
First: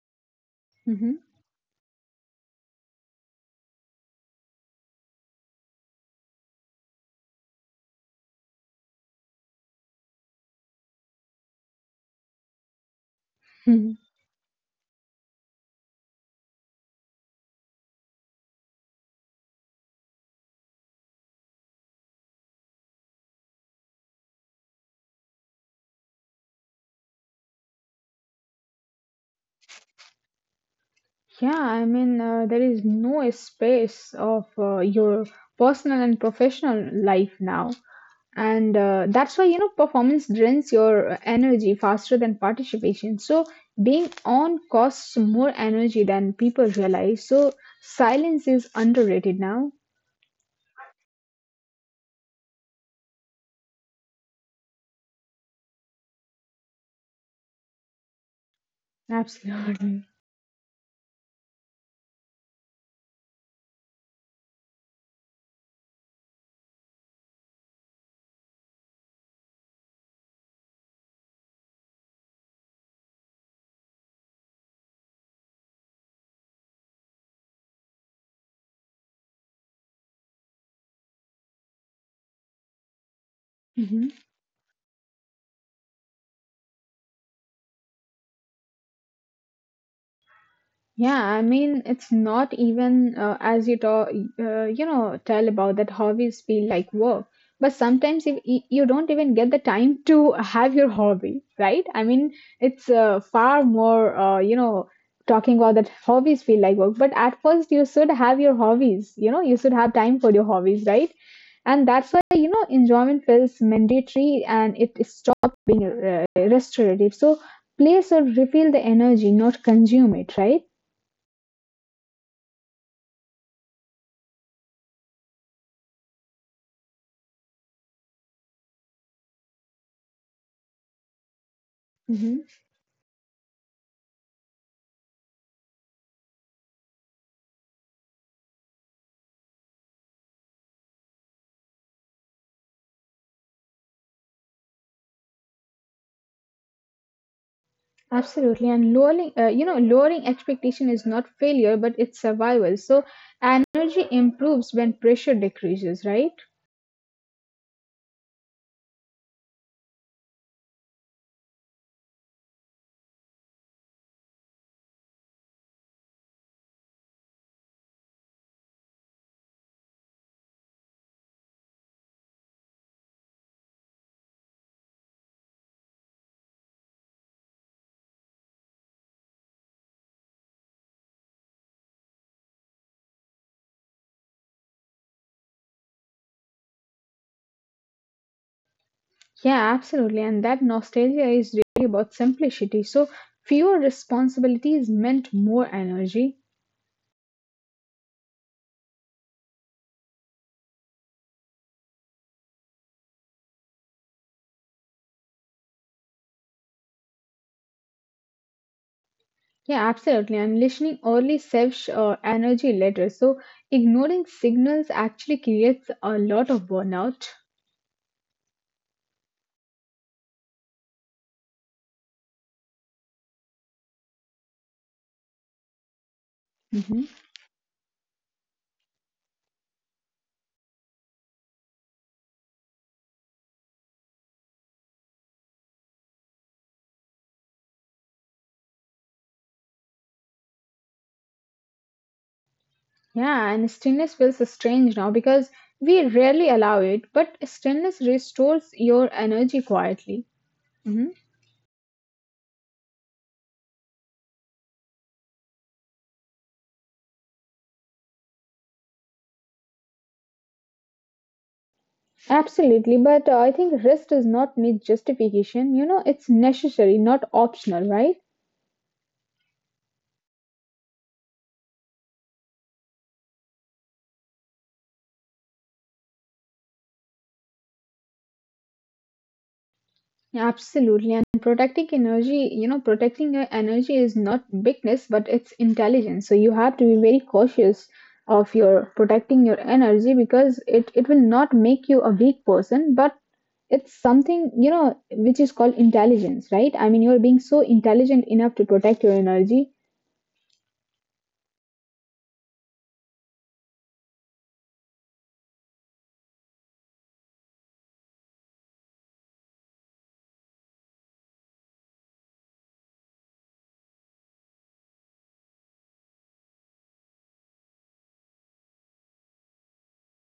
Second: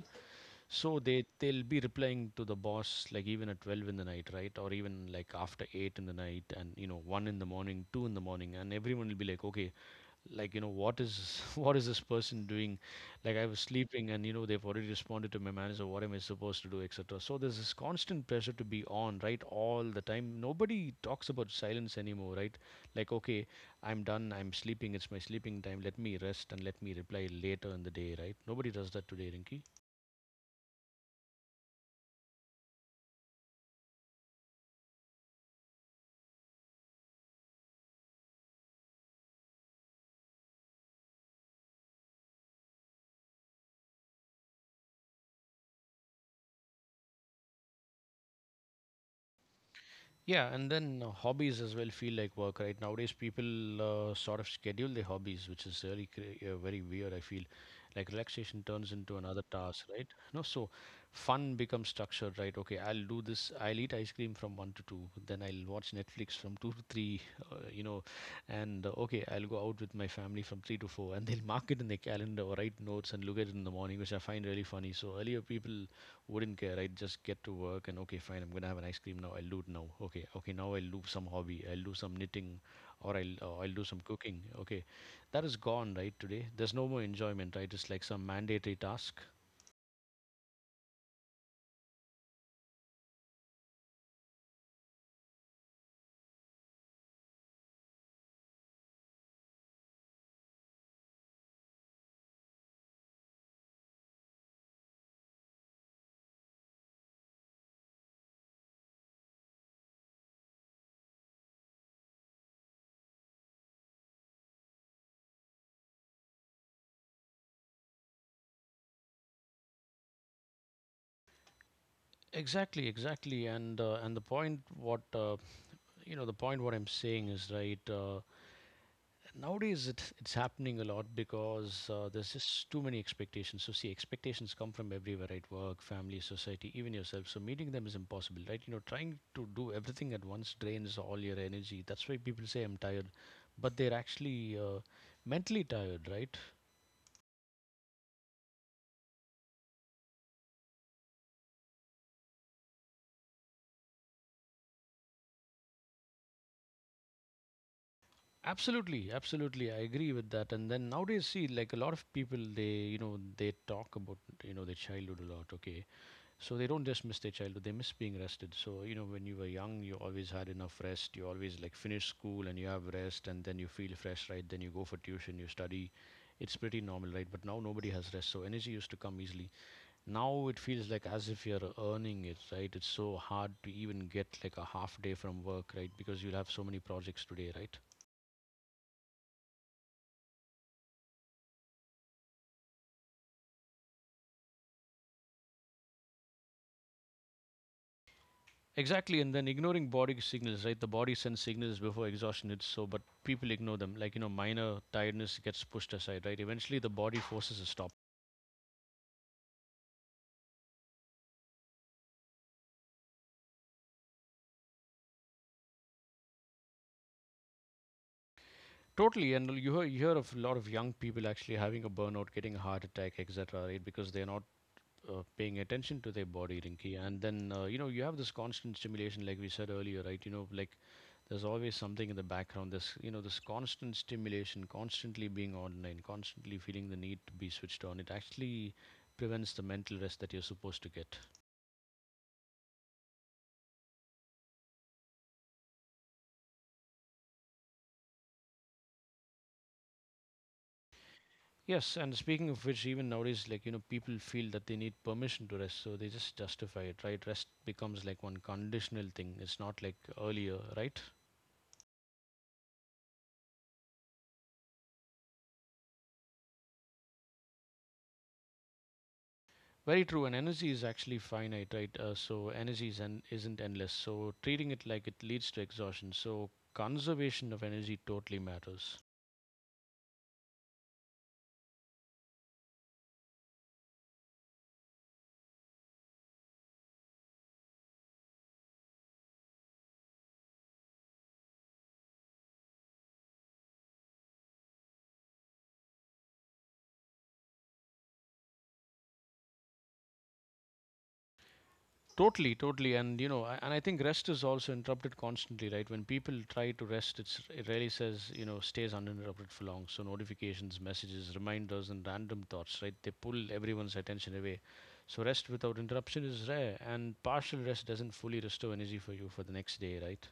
Speaker 1: So
Speaker 2: Hmm.
Speaker 1: they'll be replying to the boss like even at 12 in the night, right? Or even like after 8 in the night, and 1 in the morning, 2 in the morning, and everyone will be like, "Okay, like what is what is this person doing? Like I was
Speaker 2: Mhm.
Speaker 1: sleeping, and they've already responded to my manager. What am I supposed to do, etc." So there's this constant pressure to be on, right? All the time. Nobody talks about silence anymore, right? Like, "Okay, I'm done. I'm sleeping. It's my sleeping time. Let me rest and let me reply later in the day," right? Nobody does that today, Rinki.
Speaker 2: Yeah, I mean, there is no space of your personal and professional life now. And that's why performance drains your energy faster than participation. So being on costs more energy than people realize. So silence is underrated now.
Speaker 1: Yeah, and then hobbies as well feel like work, right? Nowadays, people sort of schedule their hobbies, which is really very weird. I feel like relaxation turns into another task,
Speaker 2: Absolutely.
Speaker 1: right? No, so fun becomes structured, right? Okay, I'll do this. I'll eat ice cream from 1 to 2, then I'll watch Netflix from 2 to 3, uh, you know, and okay, I'll go out with my family from 3 to 4, and they'll mark it in their calendar or write notes and look at it in the morning, which I find really funny. So earlier, people wouldn't care. I'd just get to work and okay, fine. I'm gonna have an ice cream now. I'll do it now. Okay, okay. Now I'll do some hobby. I'll do some knitting, or I'll do some
Speaker 2: Mm-hmm.
Speaker 1: cooking. Okay, that is gone, right? Today, there's no more enjoyment. Right, it's like some mandatory task.
Speaker 2: Yeah, I mean, it's not even as you talk, tell about that hobbies feel like work. But sometimes if you don't even get the time to have your hobby, right? I mean, it's far more, talking about that hobbies feel like work. But at first, you should have your hobbies, you should have time for your hobbies, right? And that's why, enjoyment feels mandatory and it stops being restorative. So play should refill the energy, not consume it, right?
Speaker 1: Exactly, exactly. And the point what I'm saying is, right? Nowadays, it's happening a lot because there's
Speaker 2: Hmm.
Speaker 1: just too many expectations. So, see, expectations come from everywhere, right? Work, family, society, even yourself. So meeting them is impossible, right? You know, trying to do everything at once drains all your energy. That's why people say, "I'm tired," but they're actually mentally tired, right?
Speaker 2: Absolutely, and lowering expectation is not failure, but it's survival. So energy improves when pressure decreases, right?
Speaker 1: Absolutely, absolutely. I agree with that. And then nowadays, see, like a lot of people, they talk about their childhood a lot, okay? So they don't just miss their childhood; they miss being rested. So, when you were young, you always had enough rest. You always like finish school and you have rest, and then you feel fresh, right? Then you go for tuition, you study. It's pretty normal, right? But now nobody has rest, so energy used to come easily. Now it feels like as if you're earning it, right? It's so hard to even get like a half day from work, right? Because you'll have so many projects today, right?
Speaker 2: Yeah, absolutely, and that nostalgia is really about simplicity. So fewer responsibilities meant more energy.
Speaker 1: Exactly, and then ignoring body signals, right? The body sends signals before exhaustion hits, so but people ignore them. Like, minor tiredness gets pushed aside, right? Eventually, the body forces a stop.
Speaker 2: Yeah, absolutely, and listening early saves energy later. So ignoring signals actually creates a lot of burnout.
Speaker 1: Totally, and you hear of a lot of young people actually having a burnout, getting a heart attack, etc., right? Because they're not paying attention to their body, Rinky.
Speaker 2: Mm-hmm.
Speaker 1: And then, you have this constant stimulation, like we said earlier, right? There's always something in the background. This constant stimulation, constantly being online, constantly feeling the need to be switched on. It actually prevents the mental rest that you're supposed to get.
Speaker 2: Yeah, and stillness feels strange now because we rarely allow it, but stillness restores your energy quietly. Hmm.
Speaker 1: Yes, and speaking of which, even nowadays, people feel that they need permission to rest, so they just justify it, right? Rest becomes like one conditional thing. It's not like earlier, right?
Speaker 2: Absolutely, but I think rest does not need justification. You know, it's necessary, not optional, right?
Speaker 1: Very true, and energy is actually finite, right? So energy isn't endless. So treating it like it leads to exhaustion. So conservation of energy totally matters.
Speaker 2: Absolutely. And protecting energy, you know, protecting your energy is not weakness, but it's intelligence. So you have to be very cautious of your protecting your energy because it will not make you a weak person, but it's something, you know, which is called intelligence, right? I mean, you're being so intelligent enough to protect your energy.
Speaker 1: Totally, totally, and I think rest is also interrupted constantly, right? When people try to rest, it really says stays uninterrupted for long. So notifications, messages, reminders, and random thoughts, right? They pull everyone's attention away. So rest without interruption is rare, and partial rest doesn't fully restore energy for you for the next day, right?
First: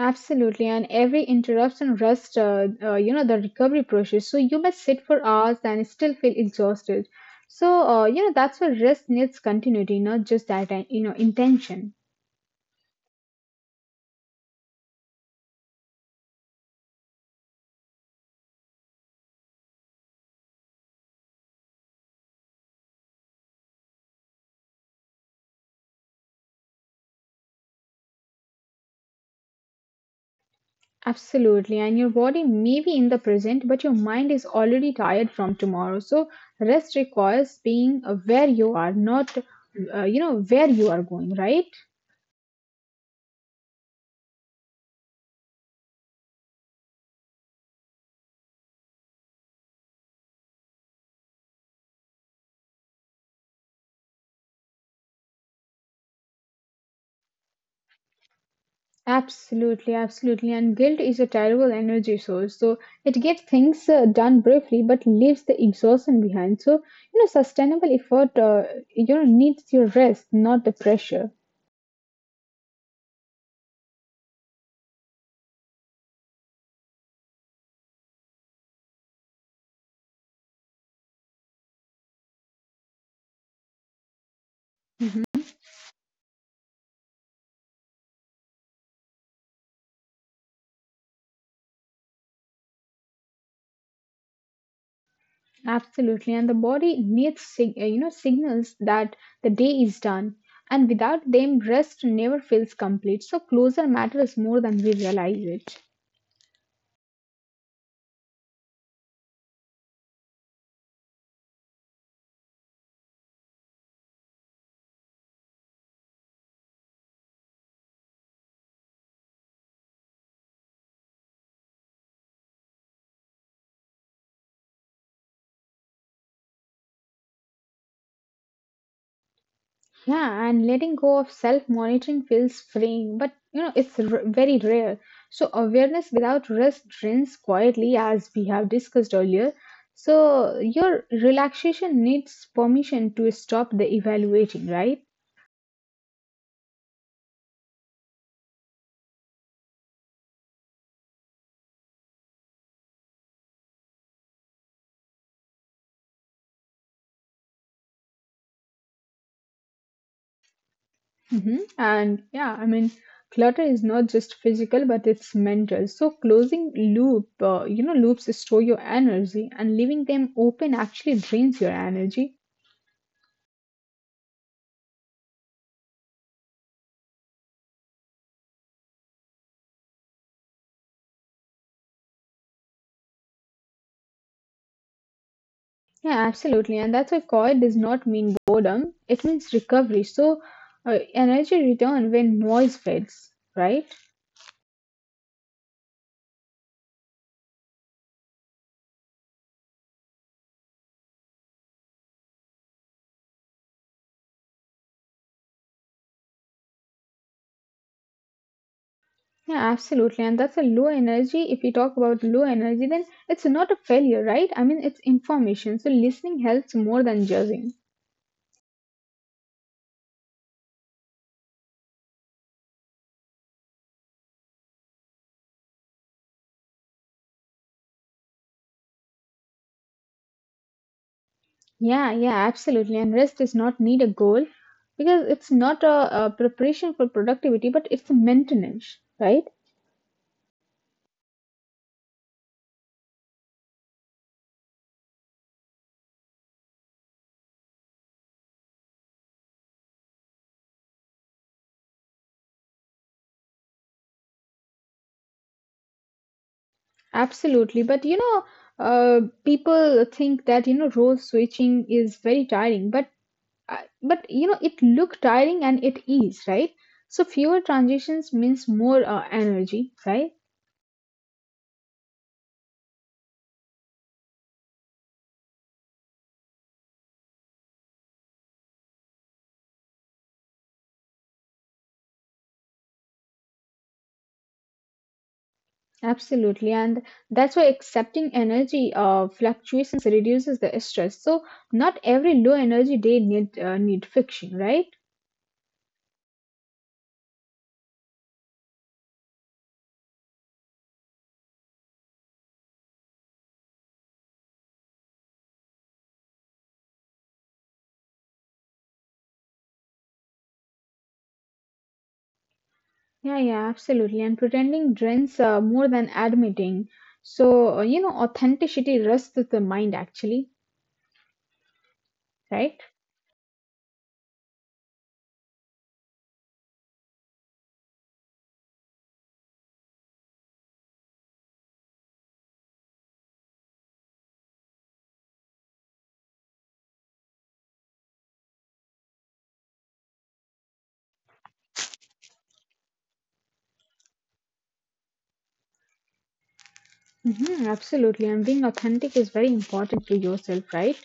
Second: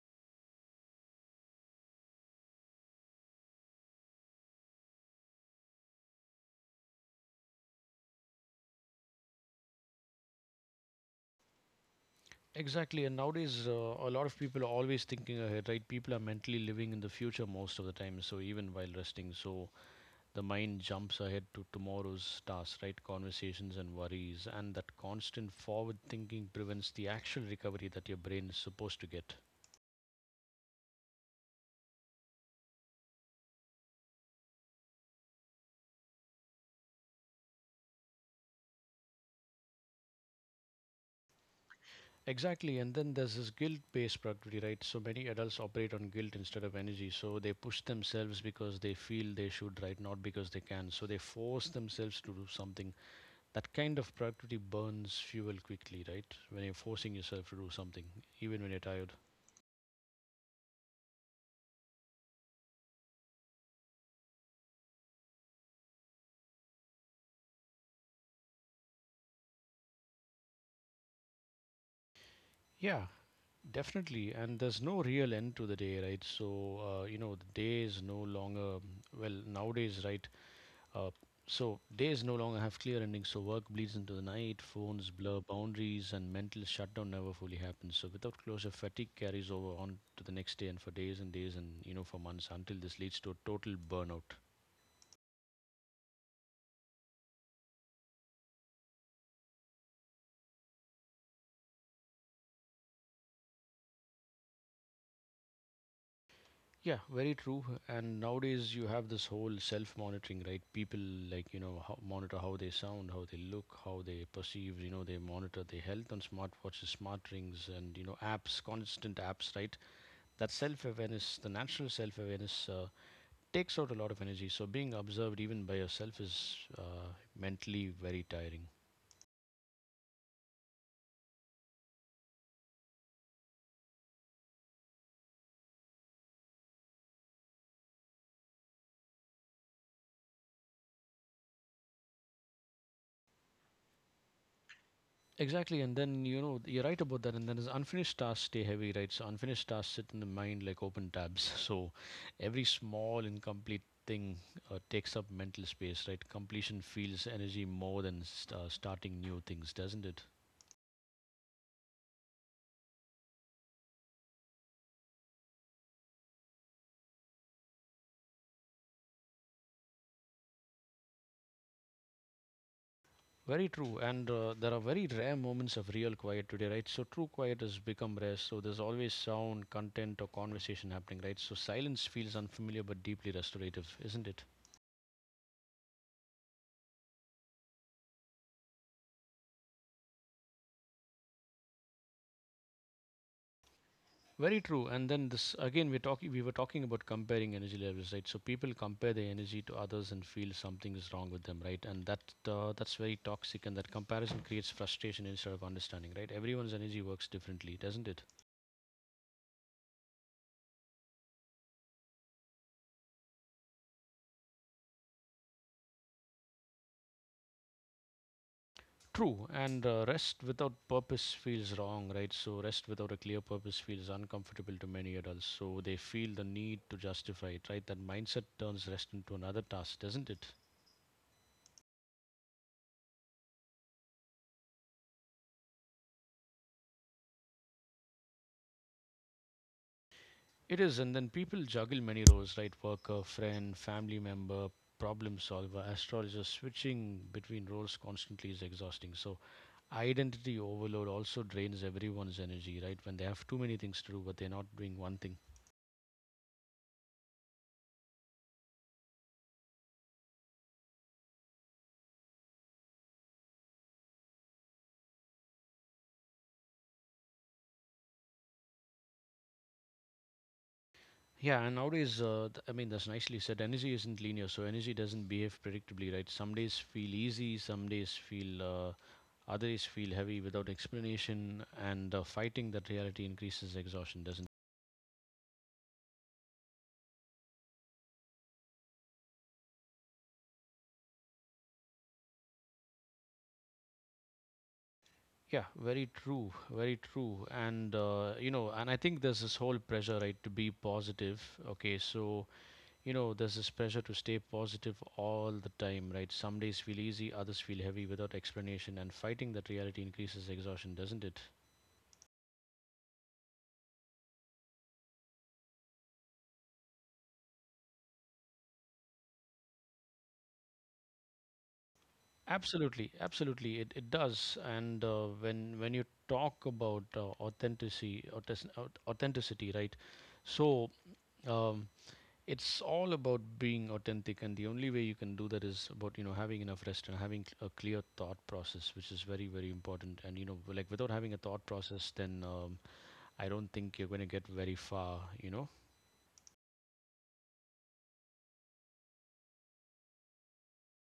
Speaker 2: Absolutely, and every interruption rushed, you know, the recovery process. So you might sit for hours and still feel exhausted. So you know that's where rest needs continuity, not just that you know intention.
Speaker 1: Exactly, and nowadays a lot of people are always thinking ahead, right? People are mentally living in the future most of the time, so even while resting, so the mind jumps ahead to tomorrow's tasks, right? Conversations and worries, and that constant forward thinking prevents the actual recovery that your brain is supposed to get.
Speaker 2: Absolutely, and your body may be in the present, but your mind is already tired from tomorrow. So rest requires being where you are, not you know where you are going, right?
Speaker 1: Exactly, and then there's this guilt based productivity, right? So many adults operate on guilt instead of energy, so they push themselves because they feel they should, right? Not because they can, so they force themselves to do something. That kind of productivity burns fuel quickly, right? When you're forcing yourself to do something, even when you're tired.
Speaker 2: Absolutely, absolutely. And guilt is a terrible energy source. So it gets things done briefly, but leaves the exhaustion behind. So, you know, sustainable effort, you know, needs your rest, not the pressure.
Speaker 1: Yeah, definitely. And there's no real end to the day, right? So, the day is no longer, well, nowadays, right? Uh, so, days no longer have clear endings. So work bleeds into the night, phones blur
Speaker 2: Mhm.
Speaker 1: boundaries, and mental shutdown never fully happens. So, without closure, fatigue carries over on to the next day, and for days and days, and for months, until this leads to a total burnout.
Speaker 2: Absolutely. And the body needs, you know, signals that the day is done. And without them, rest never feels complete. So closure matters more than we realize it.
Speaker 1: Yeah, very true. And nowadays you have this whole self-monitoring, right? People monitor how they sound, how they look, how they perceive. They monitor their health on smartwatches, smart rings, and apps, constant apps, right? The natural self-awareness takes out a lot of energy. So being observed, even by yourself, is mentally very tiring.
Speaker 2: Yeah, and letting go of self-monitoring feels freeing, but you know, it's very rare. So awareness without risk drains quietly, as we have discussed earlier. So your relaxation needs permission to stop the evaluating, right?
Speaker 1: Exactly, and then you're right about that. And then as unfinished tasks stay heavy, right? So unfinished tasks sit in the mind like open tabs. So every small incomplete thing takes up mental space, right? Completion feels energy more than starting new things, doesn't it?
Speaker 2: Mhm. And yeah, I mean, clutter is not just physical, but it's mental. So closing you know, loops store your energy, and leaving them open actually drains your energy.
Speaker 1: Very true, and there are very rare moments of real quiet today, right? So true quiet has become rare. So there's always sound, content, or conversation happening, right? So silence feels unfamiliar but deeply restorative, isn't it?
Speaker 2: Yeah, absolutely. And that's why quiet does not mean boredom. It means recovery. So energy return when noise fades, right?
Speaker 1: Very true. And then this again, we were talking about comparing energy levels, right? So people compare their energy to others and feel something is wrong with them, right? And that's very toxic. And that comparison creates frustration instead of understanding, right? Everyone's energy works differently, doesn't it?
Speaker 2: Yeah, absolutely. And that's a low energy. If we talk about low energy, then it's not a failure, right? I mean, it's information. So listening helps more than judging.
Speaker 1: True. And rest without purpose feels wrong, right? So rest without a clear purpose feels uncomfortable to many adults. So they feel the need to justify it, right? That mindset turns rest into another task, doesn't it?
Speaker 2: Yeah, yeah, absolutely. And rest does not need a goal because it's not a preparation for productivity, but it's a maintenance, right?
Speaker 1: It is, and then people juggle many roles, right? Worker, friend, family member, problem solver, astrologer. Switching between roles constantly is exhausting. So identity overload also drains everyone's energy, right? When they have too many things to do, but they're not doing one thing.
Speaker 2: Absolutely. But you know, people think that you know role switching is very tiring, but but you know it look tiring and it is, right? So fewer transitions means more energy, right?
Speaker 1: Yeah, and nowadays, I mean, that's nicely said. Energy isn't linear, so energy doesn't behave predictably, right? Some days feel easy, other days feel heavy without explanation, and fighting that reality increases exhaustion, doesn't—
Speaker 2: Absolutely, and that's why accepting energy fluctuations reduces the stress. So not every low energy day need fixing, right?
Speaker 1: Yeah, very true, very true. And I think there's this whole pressure, right, to be positive. Okay, so there's this pressure to stay positive all the time, right? Some days feel easy, others feel heavy without explanation, and fighting that reality increases exhaustion, doesn't it?
Speaker 2: Yeah, yeah, absolutely. And pretending drains more than admitting. So you know, authenticity rests with the mind, actually, right?
Speaker 1: Absolutely, absolutely, it does. And when you talk about authenticity, right? So. Um, it's all about being authentic, and the only way you can do that is about having enough rest and having a clear thought process, which is very, very important. And without having a thought process, then I don't think you're going to get very far.
Speaker 2: Hmm, absolutely, and being authentic is very important to yourself, right?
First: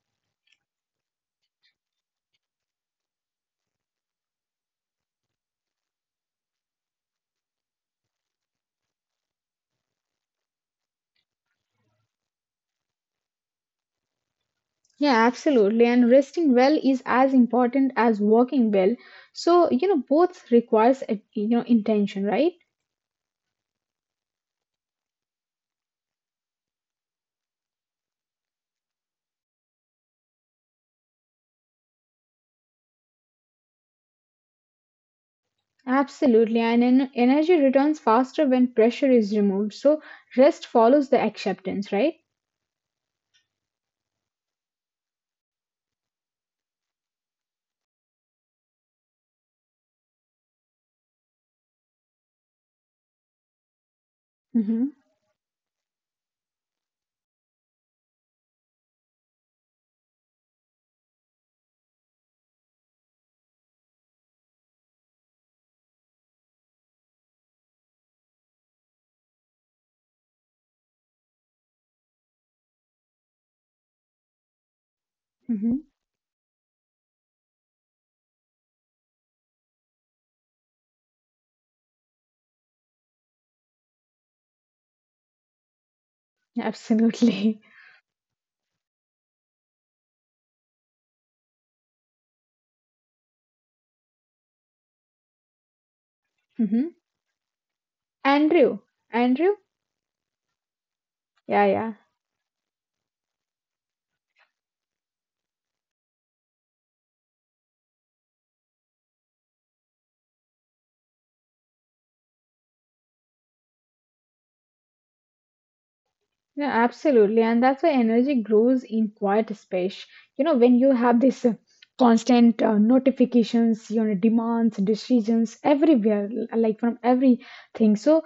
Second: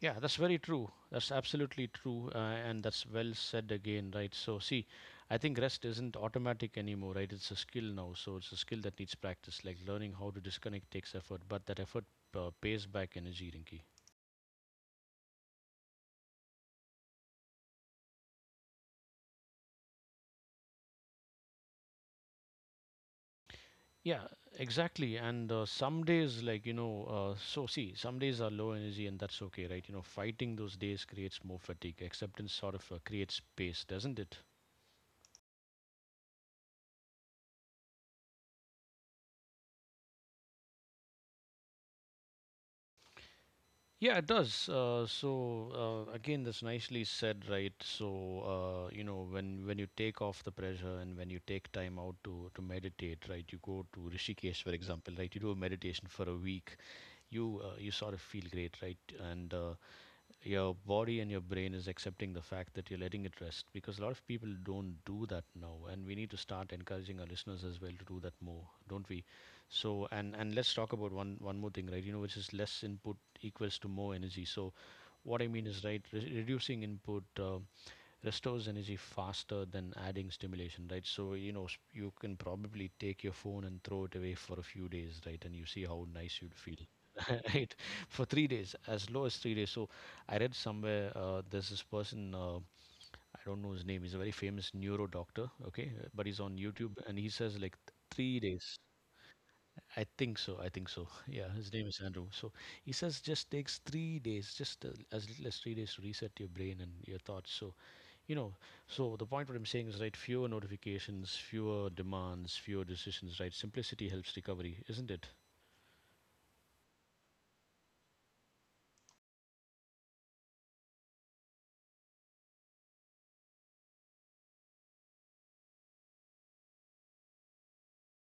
Speaker 1: Yeah, that's very true. That's absolutely true. And that's well said again, right? So, see, I think rest isn't automatic anymore, right? It's a skill now. So it's a skill that needs practice. Like learning how to disconnect takes effort, but that effort pays back energy, Rinky.
Speaker 2: Yeah, absolutely. And resting well is as important as working well. So you know, both requires you know intention, right?
Speaker 1: Yeah, exactly. And some days, see, some days are low energy, and that's okay, right? You know, fighting those days creates more fatigue. Acceptance sort of creates space, doesn't it?
Speaker 2: Absolutely, and energy returns faster when pressure is removed. So rest follows the acceptance, right?
Speaker 1: Yeah, it does. Again, that's nicely said, right? So when you take off the pressure, and when you take time out to meditate, right? You go to Rishikesh, for
Speaker 2: Mm-hmm.
Speaker 1: example, right? You do a meditation for a week. You sort of feel great, right? And your body and your brain is accepting the fact that you're letting it rest because a lot of people don't do that now, and we need to start encouraging our listeners as well to do that more, don't we? So and let's talk about one more thing, right? Which is less input equals to more energy. So what I mean
Speaker 2: Mm-hmm.
Speaker 1: is, right, reducing input restores energy faster than adding stimulation, right? You can probably take your phone and throw it away for a few days, right? And you see how nice you'd feel.
Speaker 2: Absolutely.
Speaker 1: Right, for 3 days, as low as 3 days. So I read somewhere, there's this person, I don't know his name. He's a very famous neuro doctor, okay, but he's on
Speaker 2: Mm-hmm.
Speaker 1: YouTube and he says like 3 days.
Speaker 2: Andrew, Andrew,
Speaker 1: I think so. I think so. Yeah, his
Speaker 2: yeah,
Speaker 1: name is
Speaker 2: yeah,
Speaker 1: Andrew. So he says just takes 3 days, just as little as 3 days to reset your brain and your thoughts. So, you know, the point what I'm saying is, right, fewer notifications, fewer demands, fewer decisions. Right, simplicity helps recovery, isn't it?
Speaker 2: yeah, absolutely, and that's why energy grows in quiet space. You know, when you have this constant notifications, you know, demands, decisions everywhere, like from everything. So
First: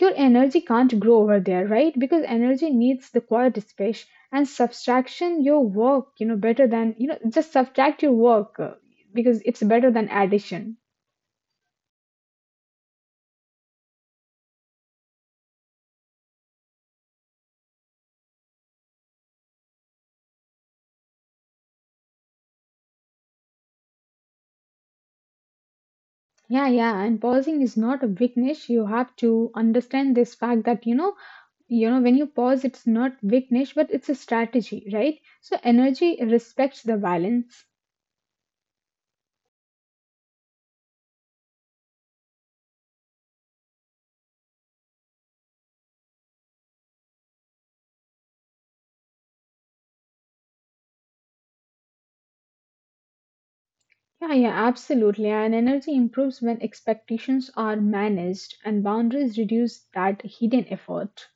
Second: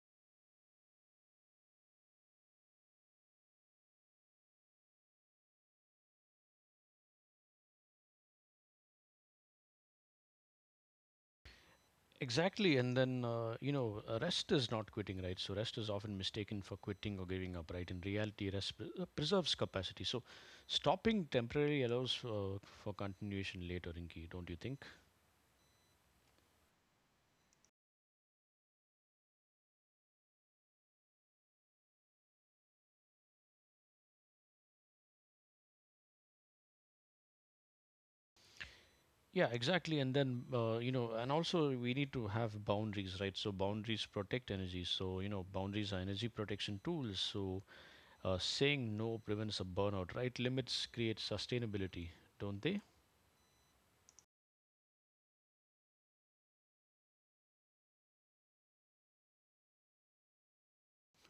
Speaker 2: your energy can't grow over there, right, because energy needs the quiet space and subtraction your work you know better than you know just subtract your work because it's better than addition.
Speaker 1: Exactly. And then rest is not quitting, right? So rest is often mistaken for quitting or giving up, right? In reality, rest preserves capacity. So stopping temporarily allows for continuation later, Rinki, don't you think?
Speaker 2: Yeah, yeah, and pausing is not a weakness. You have to understand this fact that you know, you know, when you pause it's not weakness but it's a strategy, right? So energy respects the balance.
Speaker 1: Yeah, exactly. And then and also we need to have boundaries, right? So boundaries protect energy. So you know, boundaries are energy protection tools. So saying no prevents a burnout, right? Limits create sustainability, don't they?
Speaker 2: Yeah, yeah, absolutely. And energy improves when expectations are managed and boundaries reduce that hidden effort.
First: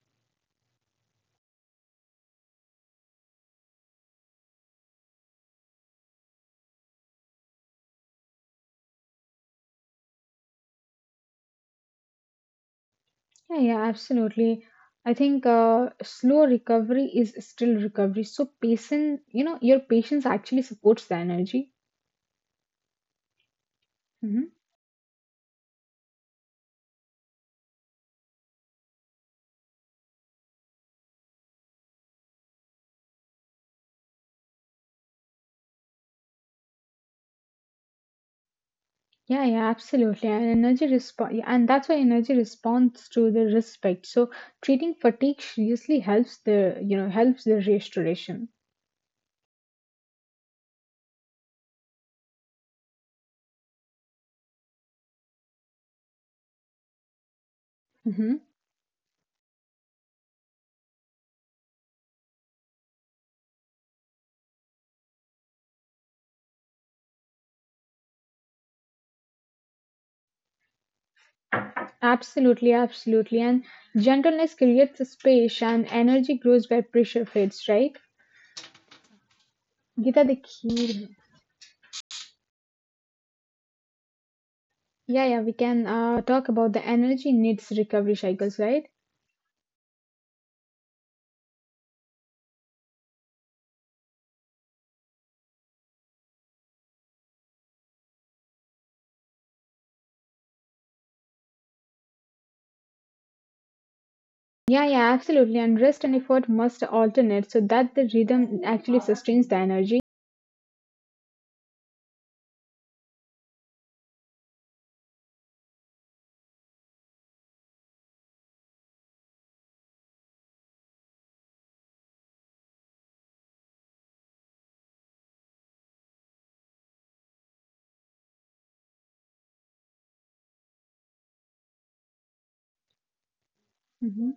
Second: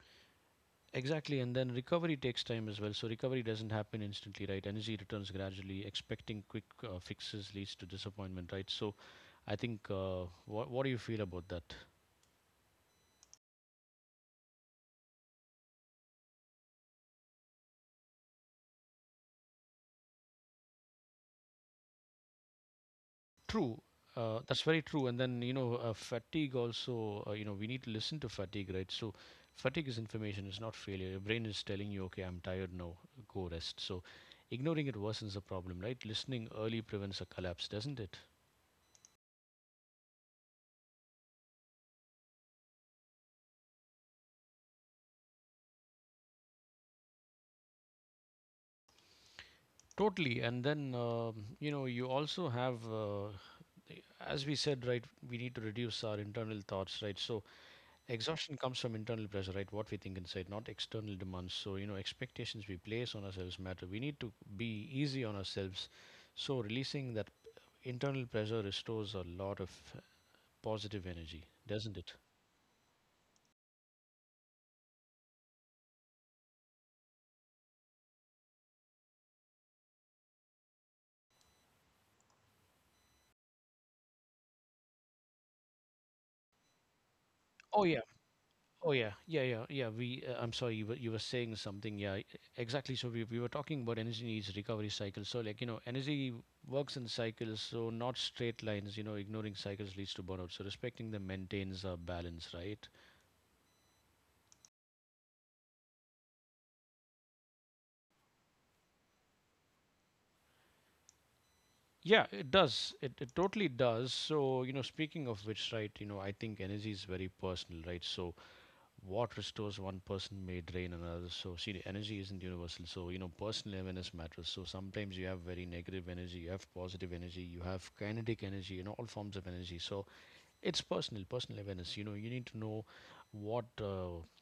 Speaker 1: Exactly, and then recovery takes time as well. So recovery doesn't happen instantly, right? Energy returns gradually. Expecting quick fixes leads to disappointment, right? So, I think what do you feel about that?
Speaker 2: Yeah, yeah, absolutely. I think slow recovery is still recovery. So patient, you know, your patience actually supports the energy.
Speaker 1: True,
Speaker 2: Hmm.
Speaker 1: that's very true. And then you know, fatigue also. We need to listen to fatigue, right? So, fatigue is information. It's not failure. Your brain is telling you, okay, I'm tired now. Go rest. So, ignoring it worsens the problem, right? Listening early prevents a collapse, doesn't it?
Speaker 2: Yeah, yeah, absolutely. And energy response, and that's why energy responds to the respect. So treating fatigue seriously helps the, you know, helps the restoration.
Speaker 1: Totally. And then you also have, as we said, right, we need to reduce our internal thoughts, right? So
Speaker 2: Hmm.
Speaker 1: exhaustion comes from internal pressure, right, what we think inside, not external demands. So you know, expectations we place on ourselves matter. We need to be easy on ourselves. So releasing that internal pressure restores a lot of positive energy, doesn't it?
Speaker 2: Absolutely, absolutely. And gentleness creates a space, and energy grows where pressure fades, right? Gita, the key. Yeah, yeah, we can talk about the energy needs
Speaker 1: Oh yeah,
Speaker 2: recovery cycles, right?
Speaker 1: oh yeah, yeah, yeah, yeah. We, I'm sorry, you were saying something. Yeah, exactly. So we were talking about energy needs recovery cycles. So like you know, energy works in cycles, so not straight lines. You know, ignoring cycles leads to burnout. So respecting them maintains a balance, right?
Speaker 2: Yeah, yeah, absolutely. And rest and effort must alternate so that the rhythm actually sustains the energy.
Speaker 1: Yeah, it does. It totally does. So you know, speaking of which, right? You know, I think energy is very personal, right? So what restores one person may drain another. So, see, the energy isn't universal. So, you know, personal awareness matters. So, sometimes you have very negative energy, you have positive energy, you have kinetic energy, and all forms of energy. So, it's personal, personal awareness. You know, you need to know what.
Speaker 2: Mhm.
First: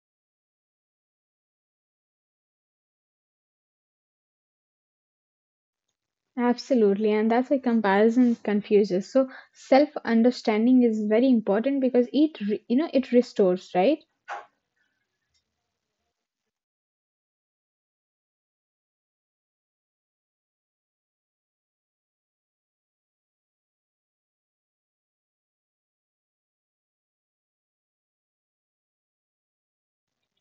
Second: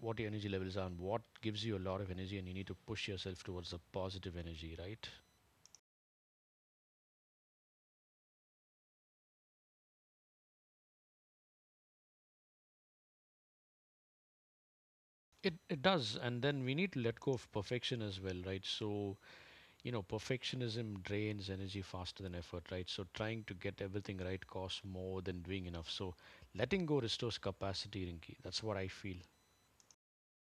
Speaker 1: What your energy levels are and what gives you a lot of energy, and you need to push yourself towards the positive energy, right?
Speaker 2: Absolutely, and that's why comparison confuses. So self-understanding is very important because you know, it restores, right?
Speaker 1: It does. And then we need to let go of perfection as well, right? So you know, perfectionism drains energy faster than effort, right? So trying to get everything right costs more than doing enough. So letting go restores capacity, Rinki, that's what I feel.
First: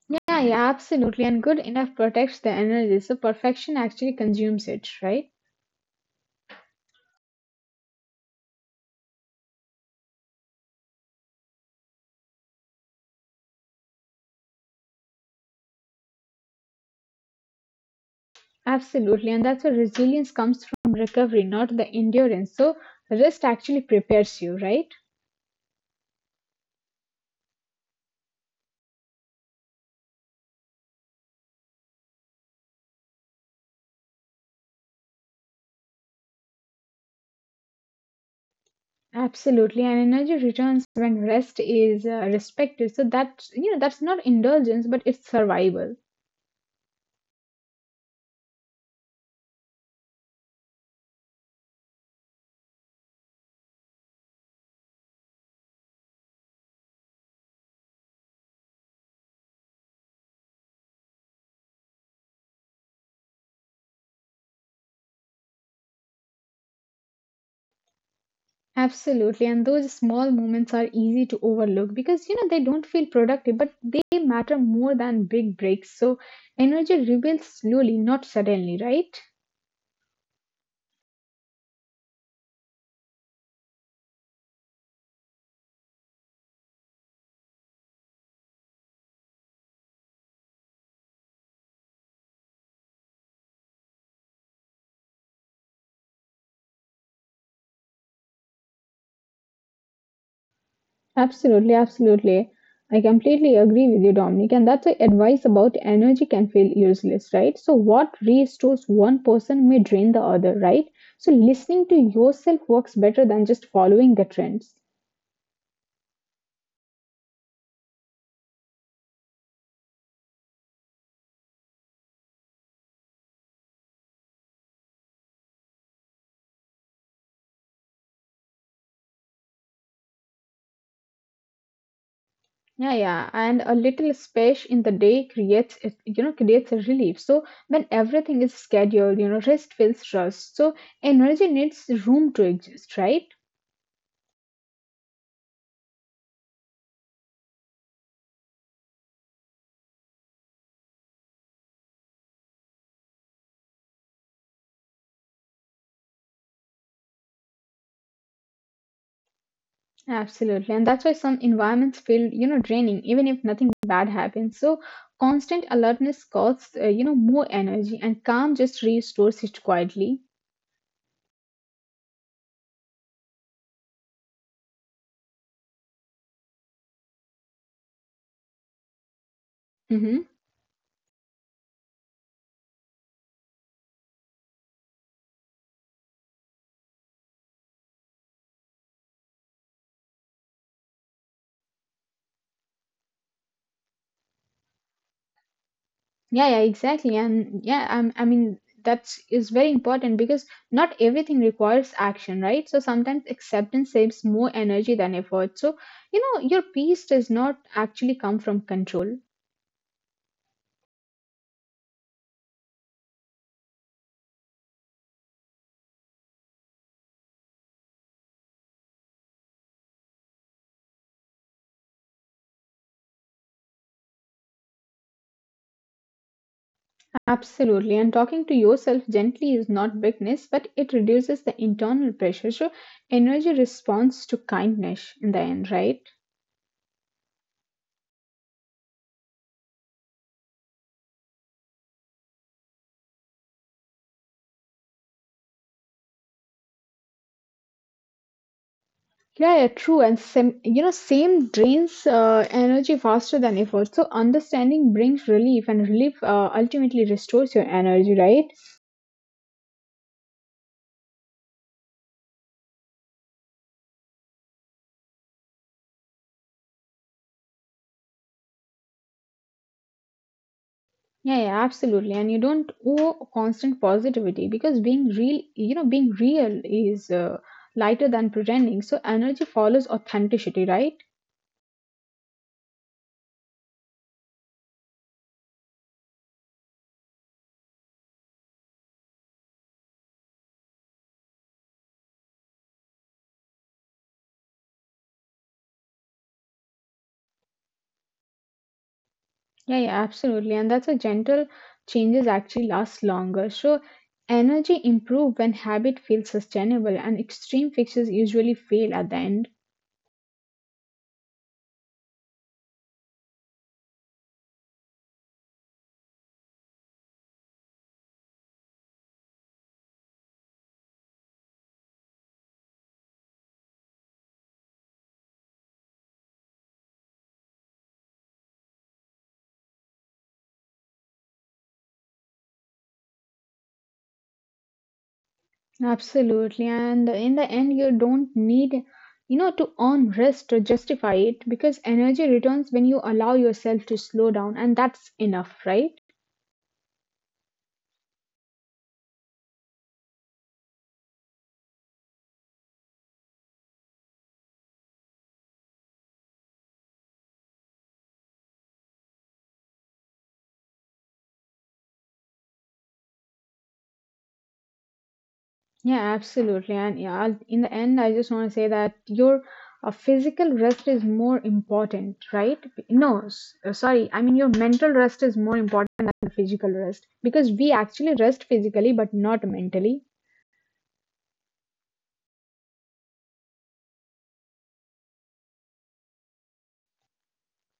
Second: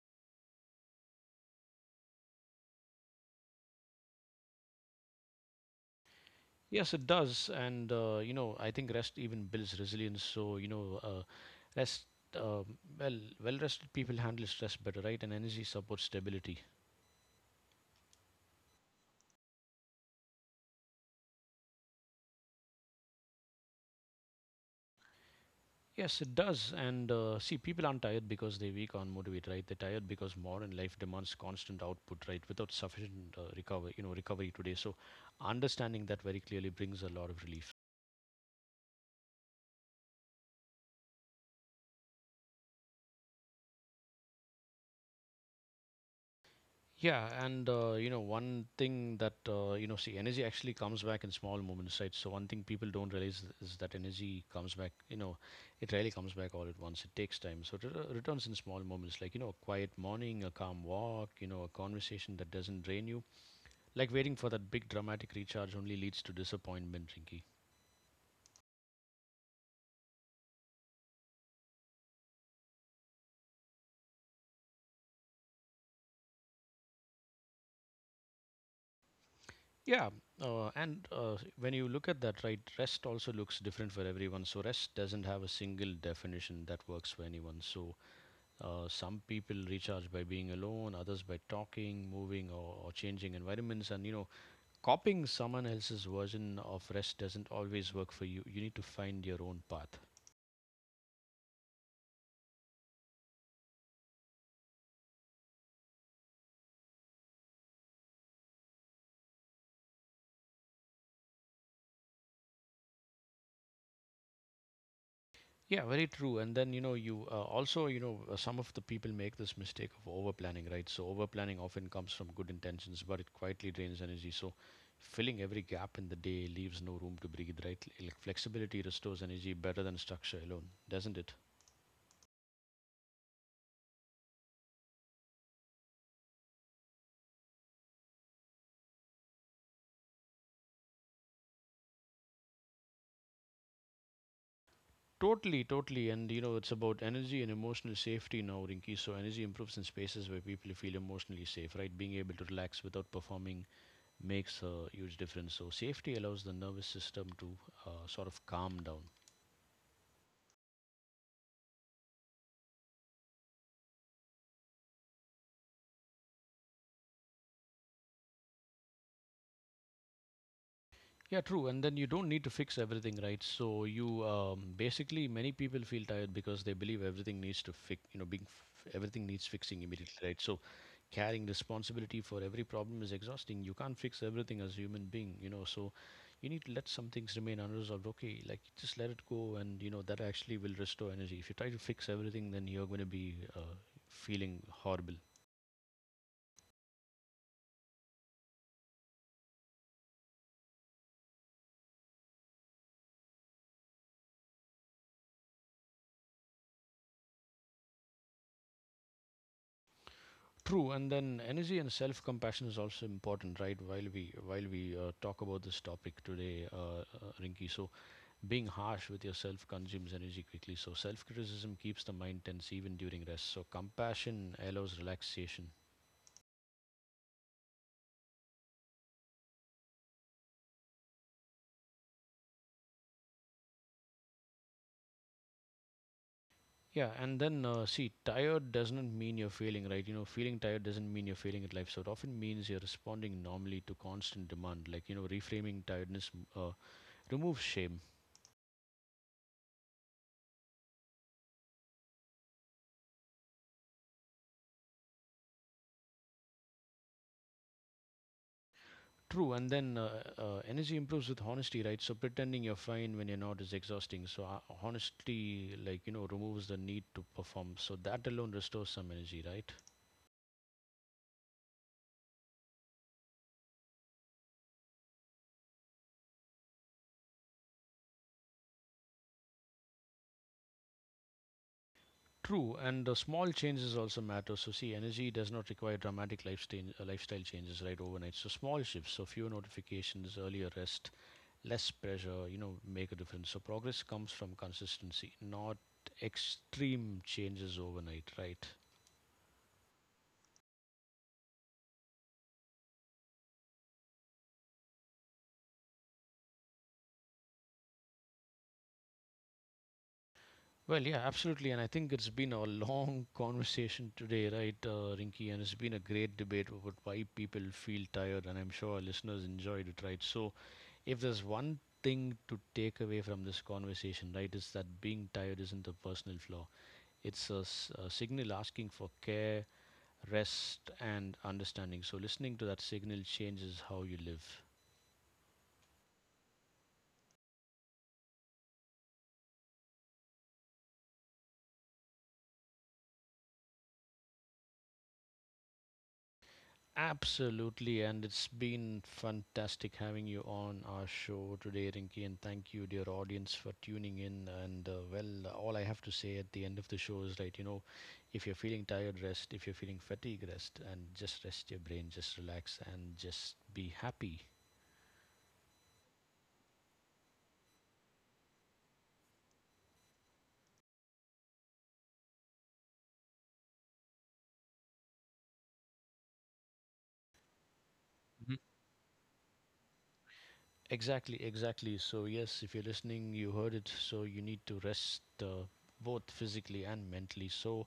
Speaker 2: Yeah, yeah, absolutely. And good enough protects the energy. So perfection actually consumes it, right?
Speaker 1: Yes, it does. And I think rest even builds resilience. So you know, rest, um well well rested people handle stress better, right? And energy supports stability.
Speaker 2: Absolutely, and that's where resilience comes from recovery, not the endurance. So rest actually prepares you, right?
Speaker 1: Yes, it does. And see, people aren't tired because they're weak or unmotivated, right? They're tired because modern life demands constant output, right? Without sufficient recovery today. So, understanding that very clearly brings a lot of relief.
Speaker 2: Absolutely, and energy returns when rest is respected. So that's you know that's not indulgence, but it's survival.
Speaker 1: Yeah, and one thing that see, energy actually comes back in small moments, right? So one thing people don't realize is that energy comes back. You know, it rarely comes back all at once. It takes time. So it returns in small moments, like you know, a quiet morning, a calm walk, you know, a conversation that doesn't drain you. Like waiting for that big dramatic recharge only leads to disappointment, Rinky.
Speaker 2: Absolutely, and those small moments are easy to overlook because you know they don't feel productive, but they matter more than big breaks. So energy rebuilds slowly, not suddenly, right?
Speaker 1: Yeah, and when you look at that, right, rest also looks different for everyone. So rest doesn't have a single definition that works for anyone. So some people recharge by being alone, others by talking, moving, or changing environments. And you know, copying someone else's version of rest doesn't always work for you. You need to find your own path.
Speaker 2: Absolutely, absolutely. I completely agree with you, Dominic. And that's why advice about energy can feel useless, right? So, what restores one person may drain the other, right? So, listening to yourself works better than just following the trends.
Speaker 1: Yeah, very true. And then, you know, some of the people make this mistake of over planning, right? So, over planning often comes from good intentions, but it quietly drains energy. So, filling every gap in the day leaves no room to breathe, right? Like flexibility restores energy better than structure alone, doesn't it?
Speaker 2: Yeah, yeah. And a little space in the day creates, it, you know, creates a relief. So, when everything is scheduled, you know, rest feels rushed. So, energy needs room to exist, right?
Speaker 1: Totally, totally. And, you know, it's about energy and emotional safety now, Rinki. So, energy improves in spaces where people feel emotionally safe, right? Being able to relax without performing makes a huge difference. So, safety allows the nervous system to sort of calm down.
Speaker 2: Absolutely. And that's why some environments feel, you know, draining, even if nothing bad happens. So constant alertness costs, you know, more energy and calm just restores it quietly.
Speaker 1: Yeah, true. And then you don't need to fix everything, right? So you basically many people feel tired because they believe everything needs to fix, you know, everything needs fixing
Speaker 2: Mm-hmm.
Speaker 1: immediately, right? So carrying responsibility for every problem is exhausting. You can't fix everything as a human being, you know. So you need to let some things remain unresolved. Okay, like just let it go, and you know that actually will restore energy. If you try to fix everything, then you're going to be feeling horrible.
Speaker 2: Yeah, yeah, exactly. And yeah, I'm, I mean, that is very important because not everything requires action, right? So sometimes acceptance saves more energy than effort. So, you know, your peace does not actually come from control.
Speaker 1: True. And then energy and self compassion is also important, right? While we talk about this topic today, Rinki, so being harsh with yourself consumes energy quickly. So self criticism keeps the mind tense even during rest. So compassion allows relaxation.
Speaker 2: Absolutely. And talking to yourself gently is not weakness, but it reduces the internal pressure. So energy responds to kindness in the end, right?
Speaker 1: Yeah, and then see, tired doesn't mean you're failing, right? You know, feeling tired doesn't mean you're failing at life. So it often means you're responding normally to constant demand. Like you know, reframing tiredness uh, removes shame.
Speaker 2: Yeah, yeah, true. And same, you know, same drains energy faster than effort. So understanding brings relief, and relief ultimately restores your energy, right?
Speaker 1: True, and then energy improves with honesty, right? So pretending you're fine when you're not is exhausting. So honesty, like you know, removes the need to perform. So that alone restores some energy, right?
Speaker 2: Yeah, yeah, absolutely. And you don't owe constant positivity because being real, you know, being real is lighter than pretending. So energy follows authenticity, right?
Speaker 1: True, and the small changes also matter. So see, energy does not require dramatic lifestyle lifestyle changes, right, overnight. So small shifts, so fewer notifications, earlier rest, less pressure, you know, make a difference. So progress comes from consistency, not extreme changes overnight, right?
Speaker 2: Yeah, yeah, absolutely. And that's a gentle changes actually last longer. So energy improve when habit feels sustainable and extreme fixes usually fail at the end.
Speaker 1: Well, yeah, absolutely. And I think it's been a long conversation today, right, Rinky? And it's been a great debate about why people feel tired. And I'm sure our listeners enjoyed it, right? So, if there's one thing to take away from this conversation, right, is that being tired isn't a personal flaw, it's a signal asking for care, rest, and understanding. So, listening to that signal changes how you live.
Speaker 2: Absolutely. And in the end you don't need you know to earn rest to justify it because energy returns when you allow yourself to slow down and that's enough, right?
Speaker 1: Absolutely, and it's been fantastic having you on our show today, Rinki, and thank you, dear audience, for tuning in. And well, all I have to say at the end of the show is right, you know, if you're feeling tired, rest. If you're feeling fatigued, rest, and just rest your brain, just relax, and just be happy.
Speaker 2: Yeah, absolutely. And yeah, in the end, I just want to say that your physical rest is more important, right? No, sorry. I mean, your mental rest is more important than the physical rest because we actually rest
Speaker 1: Mhm.
Speaker 2: physically but not mentally.
Speaker 1: Exactly, exactly. So, yes, if you're listening, you heard it. So, you need to rest both physically and mentally. So,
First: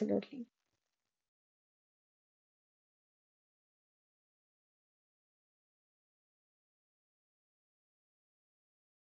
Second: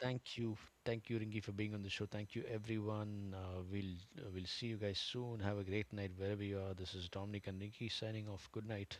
Speaker 1: thank you, thank you, Ringy, for being on the show. Thank you, everyone. We'll we'll see you guys soon. Have a great night wherever you are. This is Dominic and Ringy signing off. Good night.